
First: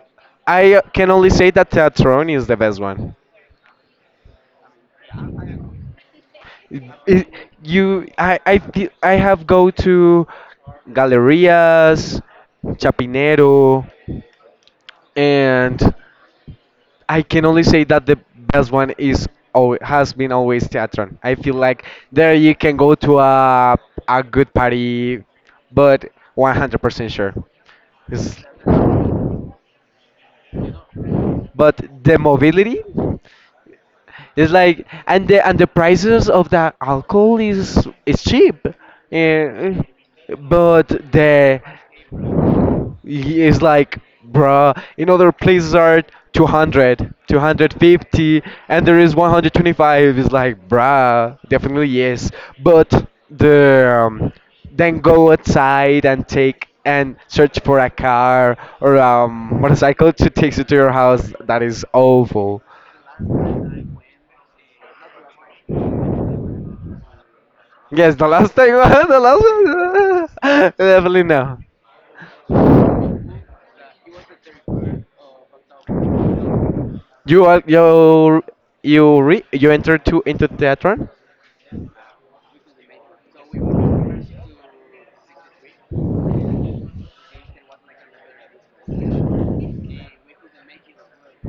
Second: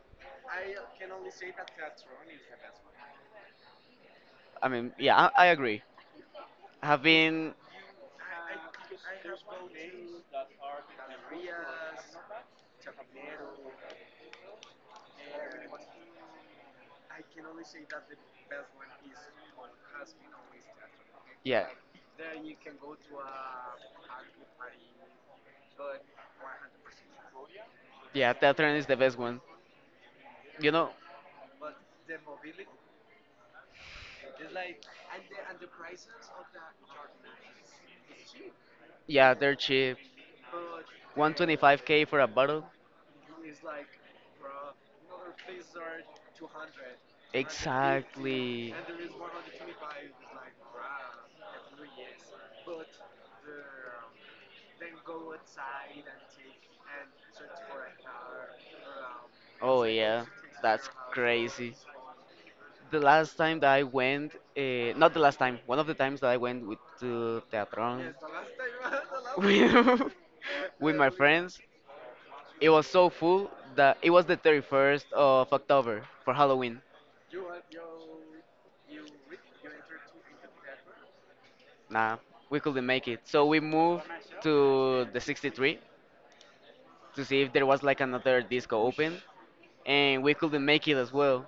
Speaker 1: I can only say that Teatron is the best one.
Speaker 2: Yeah, I agree. I've
Speaker 1: It,
Speaker 2: been,
Speaker 1: you, I, feel- I have go to Gallerias, Chapinero, and I can only say that the best one has been always Teatron. I feel
Speaker 2: yeah,
Speaker 1: like there you can go to a good party, but 100% sure.
Speaker 2: yeah.
Speaker 1: It's-
Speaker 2: Teatron is the best one. You know,
Speaker 1: but the mobility. It's like, and the prices of the alcohol is cheap.
Speaker 2: yeah, they're
Speaker 1: Eh,
Speaker 2: cheap.
Speaker 1: but the
Speaker 2: 125k for a bottle.
Speaker 1: he is like, bruh, in other places are 200, 250,
Speaker 2: Exactly.
Speaker 1: and there is 125, is like, bruh, definitely yes. But the then go outside and take and search for a car or
Speaker 2: Oh
Speaker 1: motorcycle
Speaker 2: yeah,
Speaker 1: to take you to
Speaker 2: that's
Speaker 1: your house. That
Speaker 2: crazy.
Speaker 1: is awful.
Speaker 2: The last time that I went, not the last time, one of the times that I went with to Teatron
Speaker 1: Yes, the last time, the
Speaker 2: with,
Speaker 1: last one.
Speaker 2: with my
Speaker 1: Definitely no.
Speaker 2: friends, it was so full that it was the 31st of October for Halloween.
Speaker 1: You are you you you entered to into theater.
Speaker 2: Nah, we couldn't make it. So we moved to the 63 to see if there was like another disco open, and we couldn't make it as well.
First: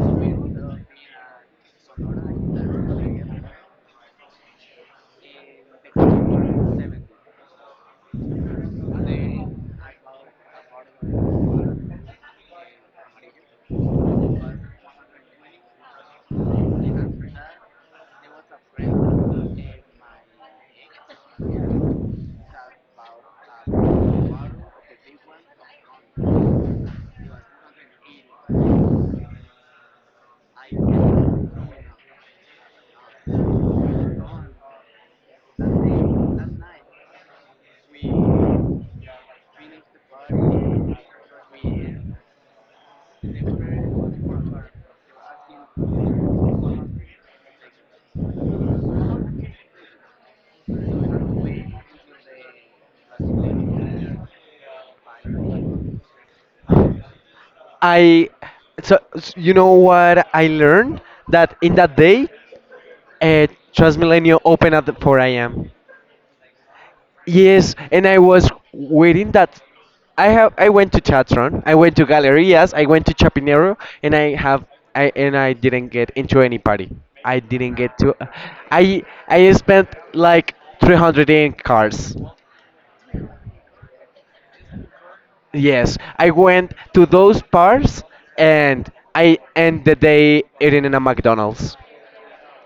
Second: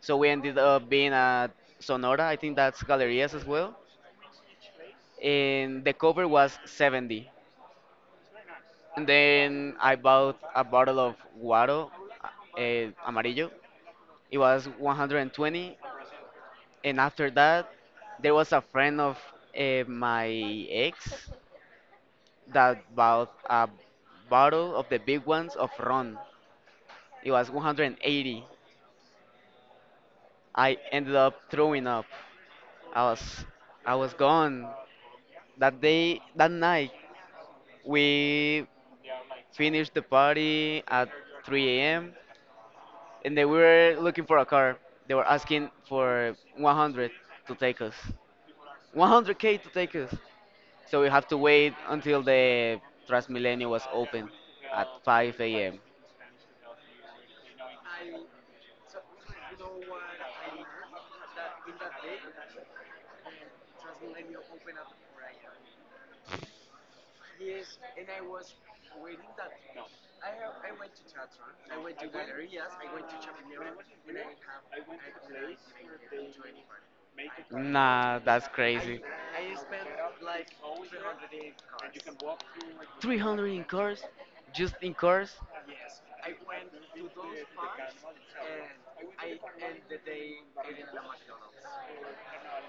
Speaker 2: So we ended up being at Sonora, I think that's Galerías as well, and the cover was 70. And then I bought a bottle of Guaro Amarillo. It was 120, and after that, there was a friend of my ex that bought a bottle of the big ones of rum. It was 180. I ended up throwing up. I was I was gone. That day, that night, we finished the party at 3 a.m. and they were looking for a car. They were asking for 100 to take us. 100k to take us. So we have to wait until the Transmilenio was open at 5 a.m.
Speaker 1: I you know what I learned, that in that day, uh, Transmilenio opened at 4 a.m. Yes, and I was waiting that. I went to Chatron, I went to Gallerias, I went to Chapinero, and I have I and I didn't get into any party. I didn't get
Speaker 2: Nah,
Speaker 1: to.
Speaker 2: that's crazy.
Speaker 1: I I spent
Speaker 2: Like
Speaker 1: like 300 in cars.
Speaker 2: 300 in cars, just in cars.
Speaker 1: Yes, I went to those bars and I ended the day eating in a McDonald's.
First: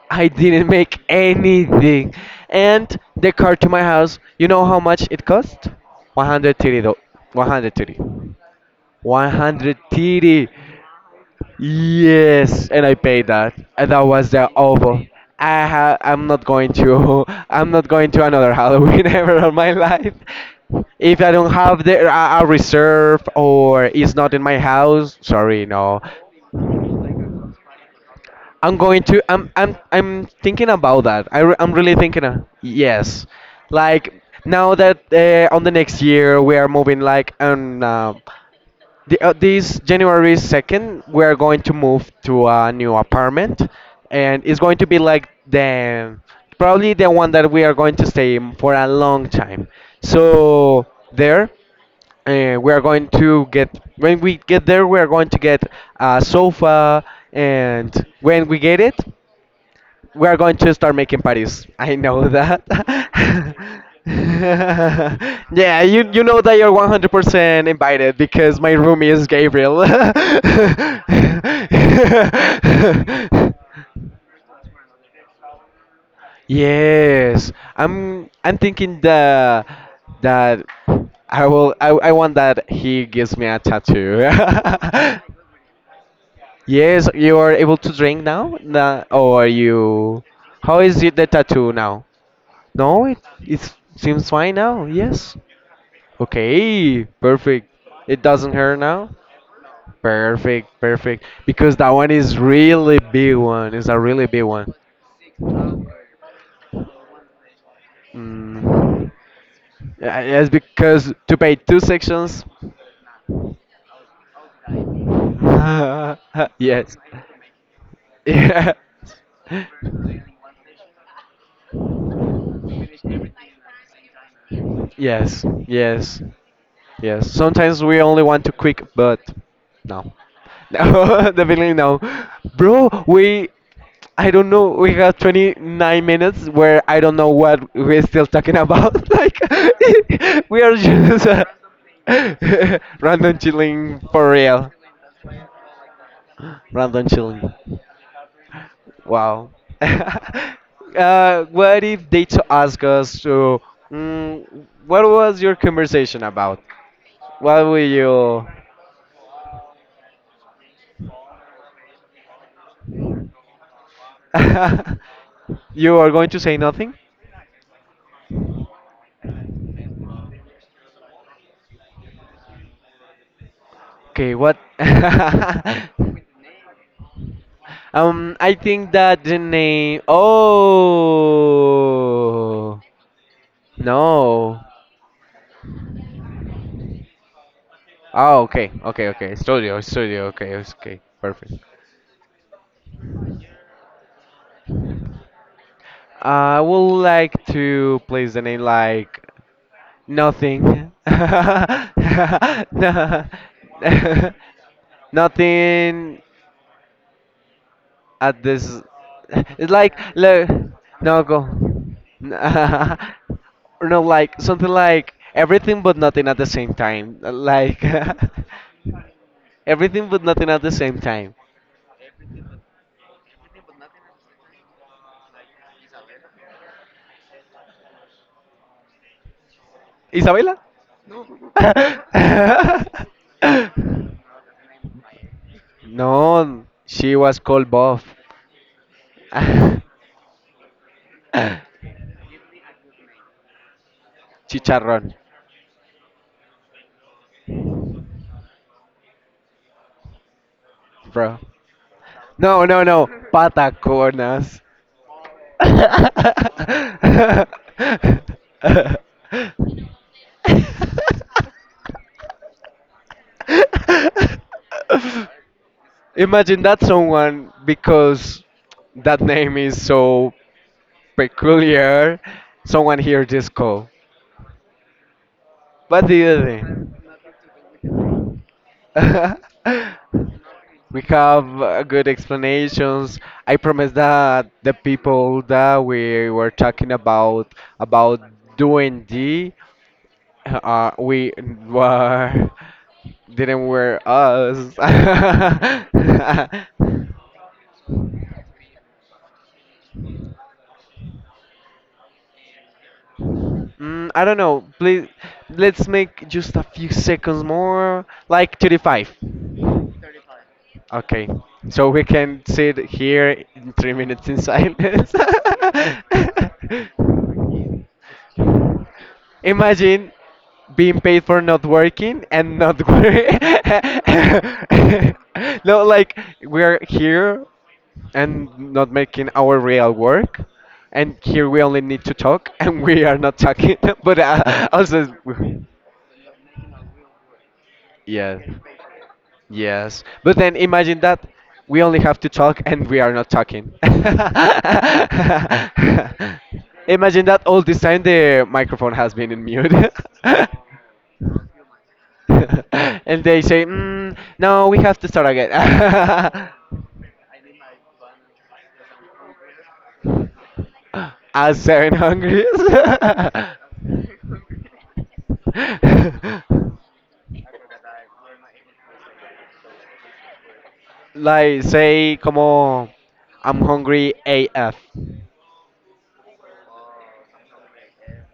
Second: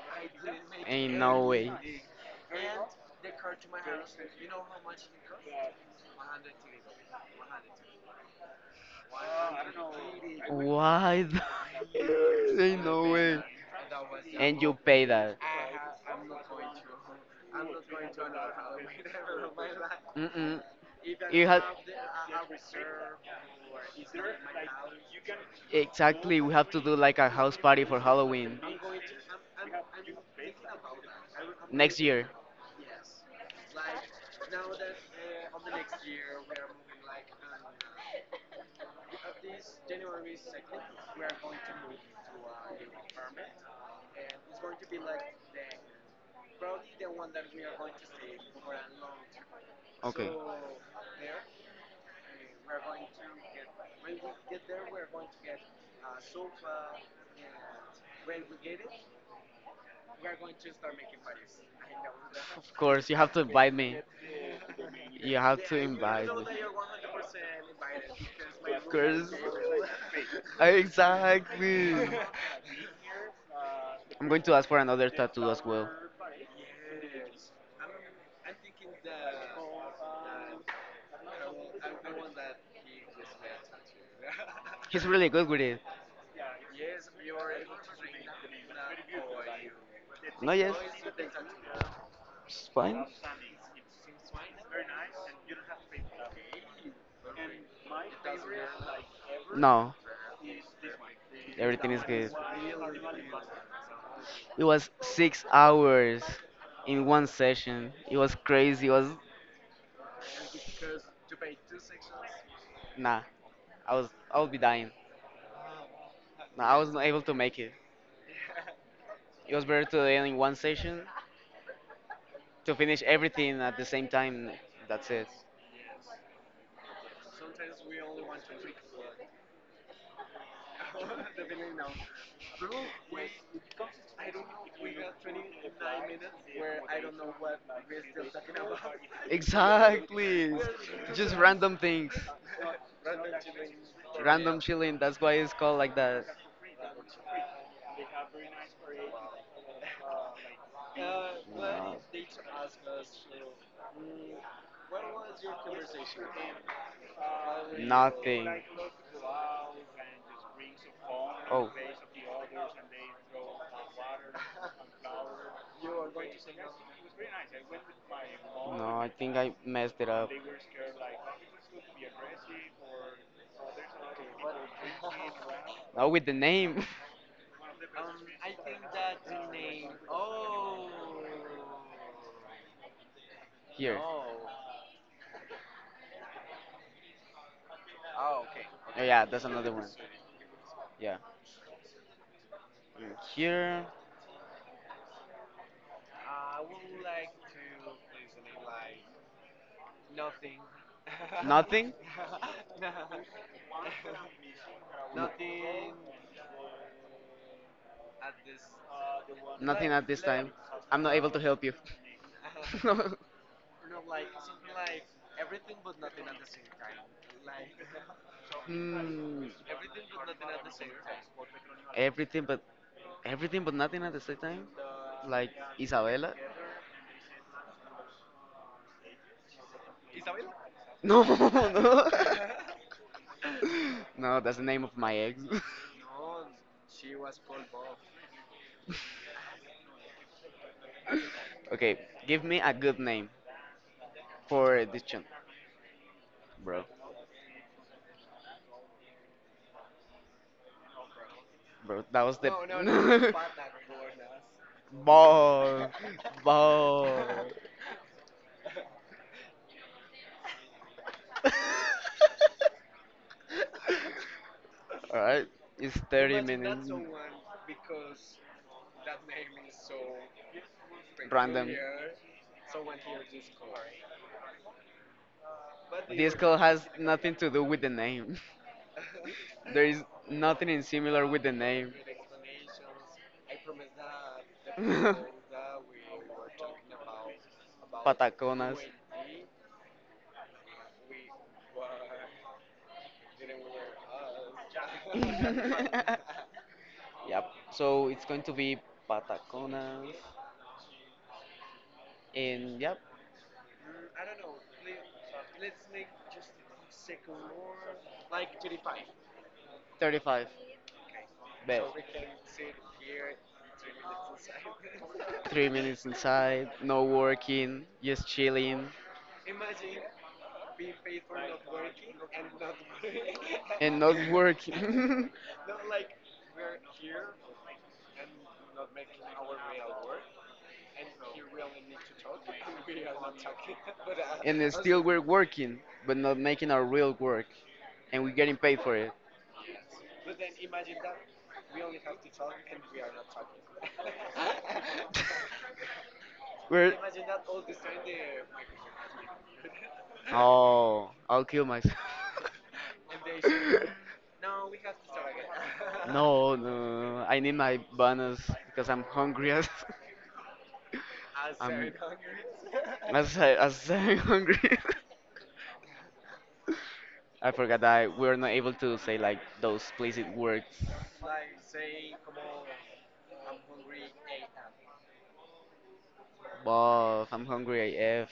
Speaker 1: I didn't make
Speaker 2: Ain't no way.
Speaker 1: anything. And the car to my house, you know how much it cost? 130 though. 130. 130.
Speaker 2: Why? The-
Speaker 1: Yes, and
Speaker 2: Ain't
Speaker 1: I
Speaker 2: no
Speaker 1: paid
Speaker 2: way.
Speaker 1: that. And that was the
Speaker 2: And you pay
Speaker 1: awful.
Speaker 2: that.
Speaker 1: I ha- I'm not going to I'm not going to another Halloween ever in my life.
Speaker 2: Mm-mm.
Speaker 1: If I
Speaker 2: You
Speaker 1: don't
Speaker 2: have.
Speaker 1: have the a reserve or it's not in my house, sorry, no.
Speaker 2: Exactly, we have to do like a house party for Halloween
Speaker 1: I'm going to. I'm. I'm. I'm thinking about that. I'm really
Speaker 2: next
Speaker 1: thinking.
Speaker 2: year.
Speaker 1: Yes, like, now that, on the next year we are moving, like, on. This January 2nd, we are going to move to a new apartment, and it's going to be like the probably the one that we are going to stay in for a long time.
Speaker 2: Okay.
Speaker 1: So there, we are going to get when we get there, we are going to get a sofa, and when we get it. We are going to start making parties. I know that.
Speaker 2: Of course, you have to invite me. You have to
Speaker 1: Yeah, you
Speaker 2: invite
Speaker 1: know
Speaker 2: me.
Speaker 1: that you're 100% invited because my roomie is
Speaker 2: Course.
Speaker 1: Gabriel.
Speaker 2: Exactly. I'm going to ask for another tattoo as well.
Speaker 1: Yes, I'm thinking that I will. I want that he gives me a tattoo.
Speaker 2: He's really good with it.
Speaker 1: Yes, you are able to drink now. Nah, or you?
Speaker 2: No, yes.
Speaker 1: How is it the tattoo now?
Speaker 2: It's
Speaker 1: No,
Speaker 2: fine.
Speaker 1: it seems fine now, yes. Okay, perfect. It doesn't hurt now?
Speaker 2: No,
Speaker 1: Perfect, perfect. Because that
Speaker 2: everything
Speaker 1: one
Speaker 2: is
Speaker 1: is really big one. It's a really big
Speaker 2: it
Speaker 1: one.
Speaker 2: was 6 hours in one session. It was crazy. It
Speaker 1: Mm.
Speaker 2: was
Speaker 1: Yeah, yes, because to pay two sections.
Speaker 2: nah. I would be dying. Nah, I was
Speaker 1: Yes.
Speaker 2: not able to make it.
Speaker 1: Yeah.
Speaker 2: It was better to end in one session to finish everything at the same time. That's
Speaker 1: Yes, yes, yes. Sometimes we only want to quick, but no, no, definitely no, bro. I
Speaker 2: it.
Speaker 1: don't know. We have 29 minutes where I don't know what we're still talking about. Like,
Speaker 2: Exactly.
Speaker 1: we are just
Speaker 2: Just random things.
Speaker 1: random chilling for
Speaker 2: Random
Speaker 1: real.
Speaker 2: chilling. That's why it's called like that.
Speaker 1: Random chilling. Wow. What
Speaker 2: Wow.
Speaker 1: if they to ask us to, what was your conversation about? What will you?
Speaker 2: Nothing. Oh,
Speaker 1: You are going to say nothing?
Speaker 2: no, I think I messed it up.
Speaker 1: Okay, what?
Speaker 2: Oh, with the name
Speaker 1: I think that the name. Oh
Speaker 2: here. Oh,
Speaker 1: no. Oh, okay, okay,
Speaker 2: yeah,
Speaker 1: okay.
Speaker 2: that's another
Speaker 1: Studio,
Speaker 2: one.
Speaker 1: studio. Okay, it's okay,
Speaker 2: Yeah.
Speaker 1: perfect.
Speaker 2: Mm, here.
Speaker 1: I would like to place the name like "Nothing".
Speaker 2: Nothing?
Speaker 1: No.
Speaker 2: N-
Speaker 1: Nothing at this. It's
Speaker 2: Nothing
Speaker 1: like,
Speaker 2: at this
Speaker 1: look,
Speaker 2: time. I'm not
Speaker 1: no
Speaker 2: able to
Speaker 1: go.
Speaker 2: help you.
Speaker 1: No, like something like everything but nothing at the same time. Like,
Speaker 2: Hmm.
Speaker 1: everything but nothing at the same time.
Speaker 2: Everything but everything but nothing at the same time? Like Isabella?
Speaker 1: Isabela?
Speaker 2: No, no. No, that's the name of my ex.
Speaker 1: No, she was called Bob.
Speaker 2: Okay, give me a good name for
Speaker 1: Chicharrón,
Speaker 2: addiction. Bro,
Speaker 1: bro.
Speaker 2: that was the
Speaker 1: No, no, no. Pataconas.
Speaker 2: more, more. All right, it's 30
Speaker 1: Imagine that
Speaker 2: minutes.
Speaker 1: someone, because that name is so
Speaker 2: Random.
Speaker 1: peculiar. Someone hears this call. What do
Speaker 2: This call
Speaker 1: you
Speaker 2: has nothing to do with the name.
Speaker 1: think?
Speaker 2: There is nothing in
Speaker 1: We
Speaker 2: similar with the
Speaker 1: have
Speaker 2: name.
Speaker 1: good explanations. I promise that the people that we were talking about
Speaker 2: Pataconas.
Speaker 1: doing D, we were didn't wear us.
Speaker 2: Yep. So it's going to be Pataconas. And yep,
Speaker 1: Mm, I don't know. Please, let's make just a few seconds more, like 35.
Speaker 2: 35.
Speaker 1: Okay, so we can sit here in 3 minutes in silence.
Speaker 2: 3 minutes inside, no working, just chilling
Speaker 1: Imagine being paid for not working and not work.
Speaker 2: and not working.
Speaker 1: No, like we're here and not making our real work. And here we only need to talk, and we are not talking. But
Speaker 2: And then still
Speaker 1: also,
Speaker 2: we're working, but not making our real work, and we're
Speaker 1: yes,
Speaker 2: getting paid for it.
Speaker 1: yes. But then imagine that we only have to talk, and we are not talking.
Speaker 2: We're
Speaker 1: Imagine that all this time the microphone has been in mute.
Speaker 2: oh, I'll kill myself.
Speaker 1: And they say, "No, we have to start again."
Speaker 2: No, no, I need my bonus because I'm hungry as
Speaker 1: As seven
Speaker 2: I'm
Speaker 1: hungry.
Speaker 2: as as I'm hungry. I forgot that we're not able to say like those explicit words.
Speaker 1: Like, say, como, I'm hungry AF,
Speaker 2: But I'm hungry AF.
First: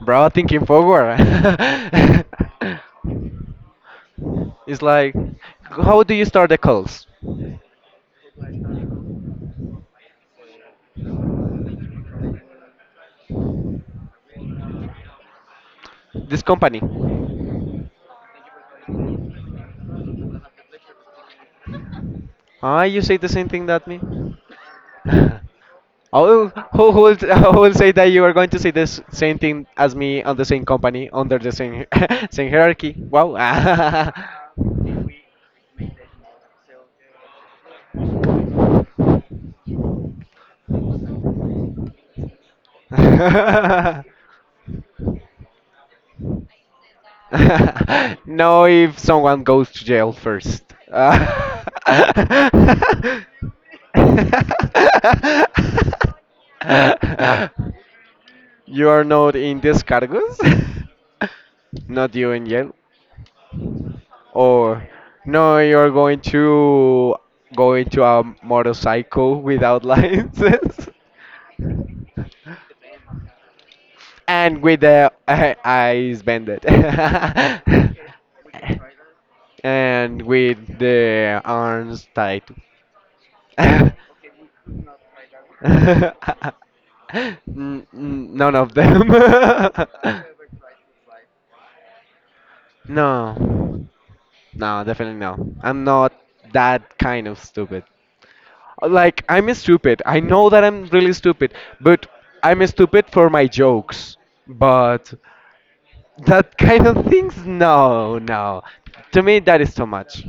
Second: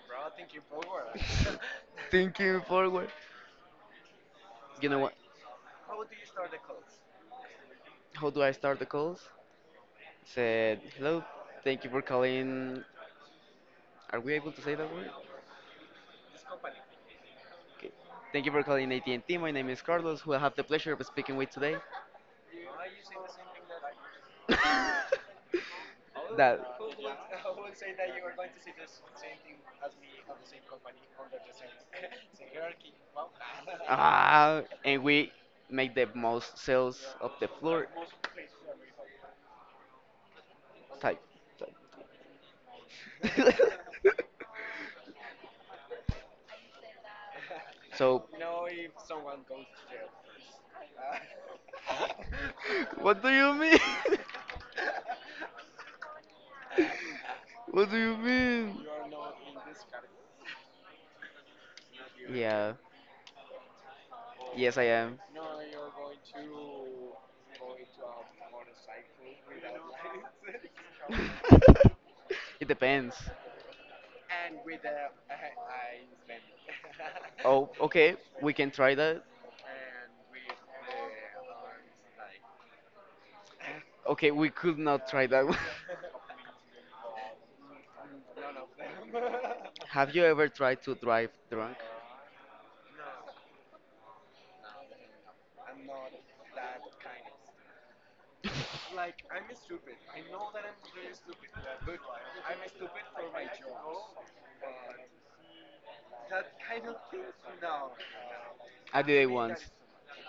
Speaker 1: bro. Thinking forward.
Speaker 2: Thinking forward.
Speaker 1: It's
Speaker 2: You know what?
Speaker 1: like, how do you start the calls?
Speaker 2: How do I start the calls? Said hello. Thank you for calling are we able to say that word?
Speaker 1: This company.
Speaker 2: Okay. Thank you for calling AT&T. My name is Carlos, who I have the pleasure of speaking with today.
Speaker 1: Ah, you say the same thing that me.
Speaker 2: That.
Speaker 1: Oh, who, who, will, who will say that you are going to say this same thing as me on the same company, under the same same hierarchy? Wow.
Speaker 2: Ah, and we make the most sales of the floor type. type. So,
Speaker 1: No, if someone goes to jail first. Uh,
Speaker 2: what do you mean? What do you mean?
Speaker 1: you are not in these cargos? Not you in jail?
Speaker 2: Yeah. Yes, I
Speaker 1: Or
Speaker 2: am.
Speaker 1: no, you're going to go into a motorcycle without license
Speaker 2: It depends.
Speaker 1: and with the eyes bended.
Speaker 2: Oh, okay. We can try that.
Speaker 1: And with the arms tied. N-
Speaker 2: Okay, we could not try that one.
Speaker 1: None of them.
Speaker 2: Have you ever tried to drive drunk?
Speaker 1: No, no, definitely no. I'm not that kind of stupid. Like, I'm stupid. I know that I'm really stupid, but I'm stupid for my jokes. But that kind of things, no, no.
Speaker 2: I did
Speaker 1: To
Speaker 2: it
Speaker 1: me,
Speaker 2: once.
Speaker 1: that is too much.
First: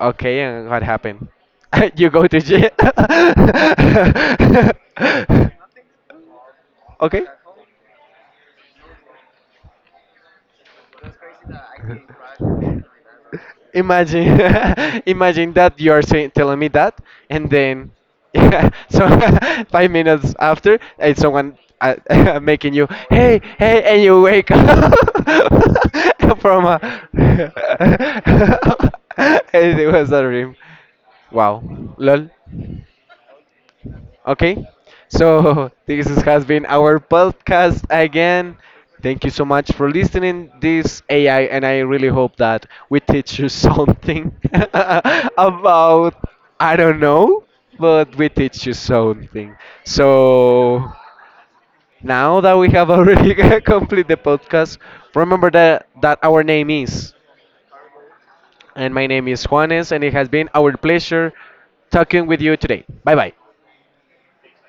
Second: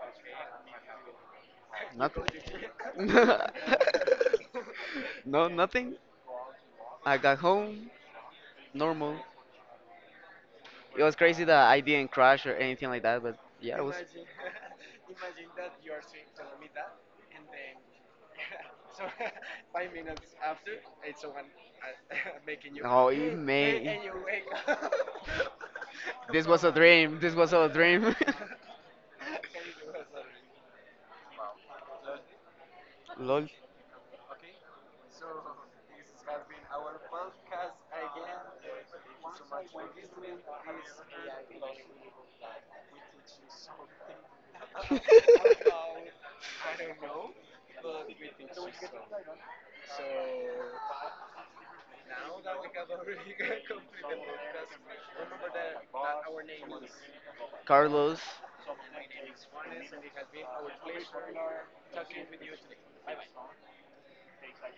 Speaker 1: Okay, and what happened? You
Speaker 2: Nothing.
Speaker 1: go to jail?
Speaker 2: No, nothing. I
Speaker 1: Okay.
Speaker 2: got home normal. It was crazy that I didn't crash or anything like that, but yeah, it was.
Speaker 1: Imagine, imagine that you are saying, telling me that, and then, yeah, so 5 minutes after, it's someone making you,
Speaker 2: Oh, it
Speaker 1: hey, hey,
Speaker 2: may.
Speaker 1: and you wake up
Speaker 2: This was
Speaker 1: from
Speaker 2: a
Speaker 1: a.
Speaker 2: dream. This was a dream.
Speaker 1: It was a dream. Wow, lol.
Speaker 2: Lol.
Speaker 1: Okay, so has been our podcast again. Thank you so much for listening this AI, and I really hope that we teach you something about, I don't know, but we teach you something. So now that we have already complete the podcast, remember that our name is,
Speaker 2: Carlos.
Speaker 1: and my name is Juanes, and it has been our pleasure talking with you today. Bye bye.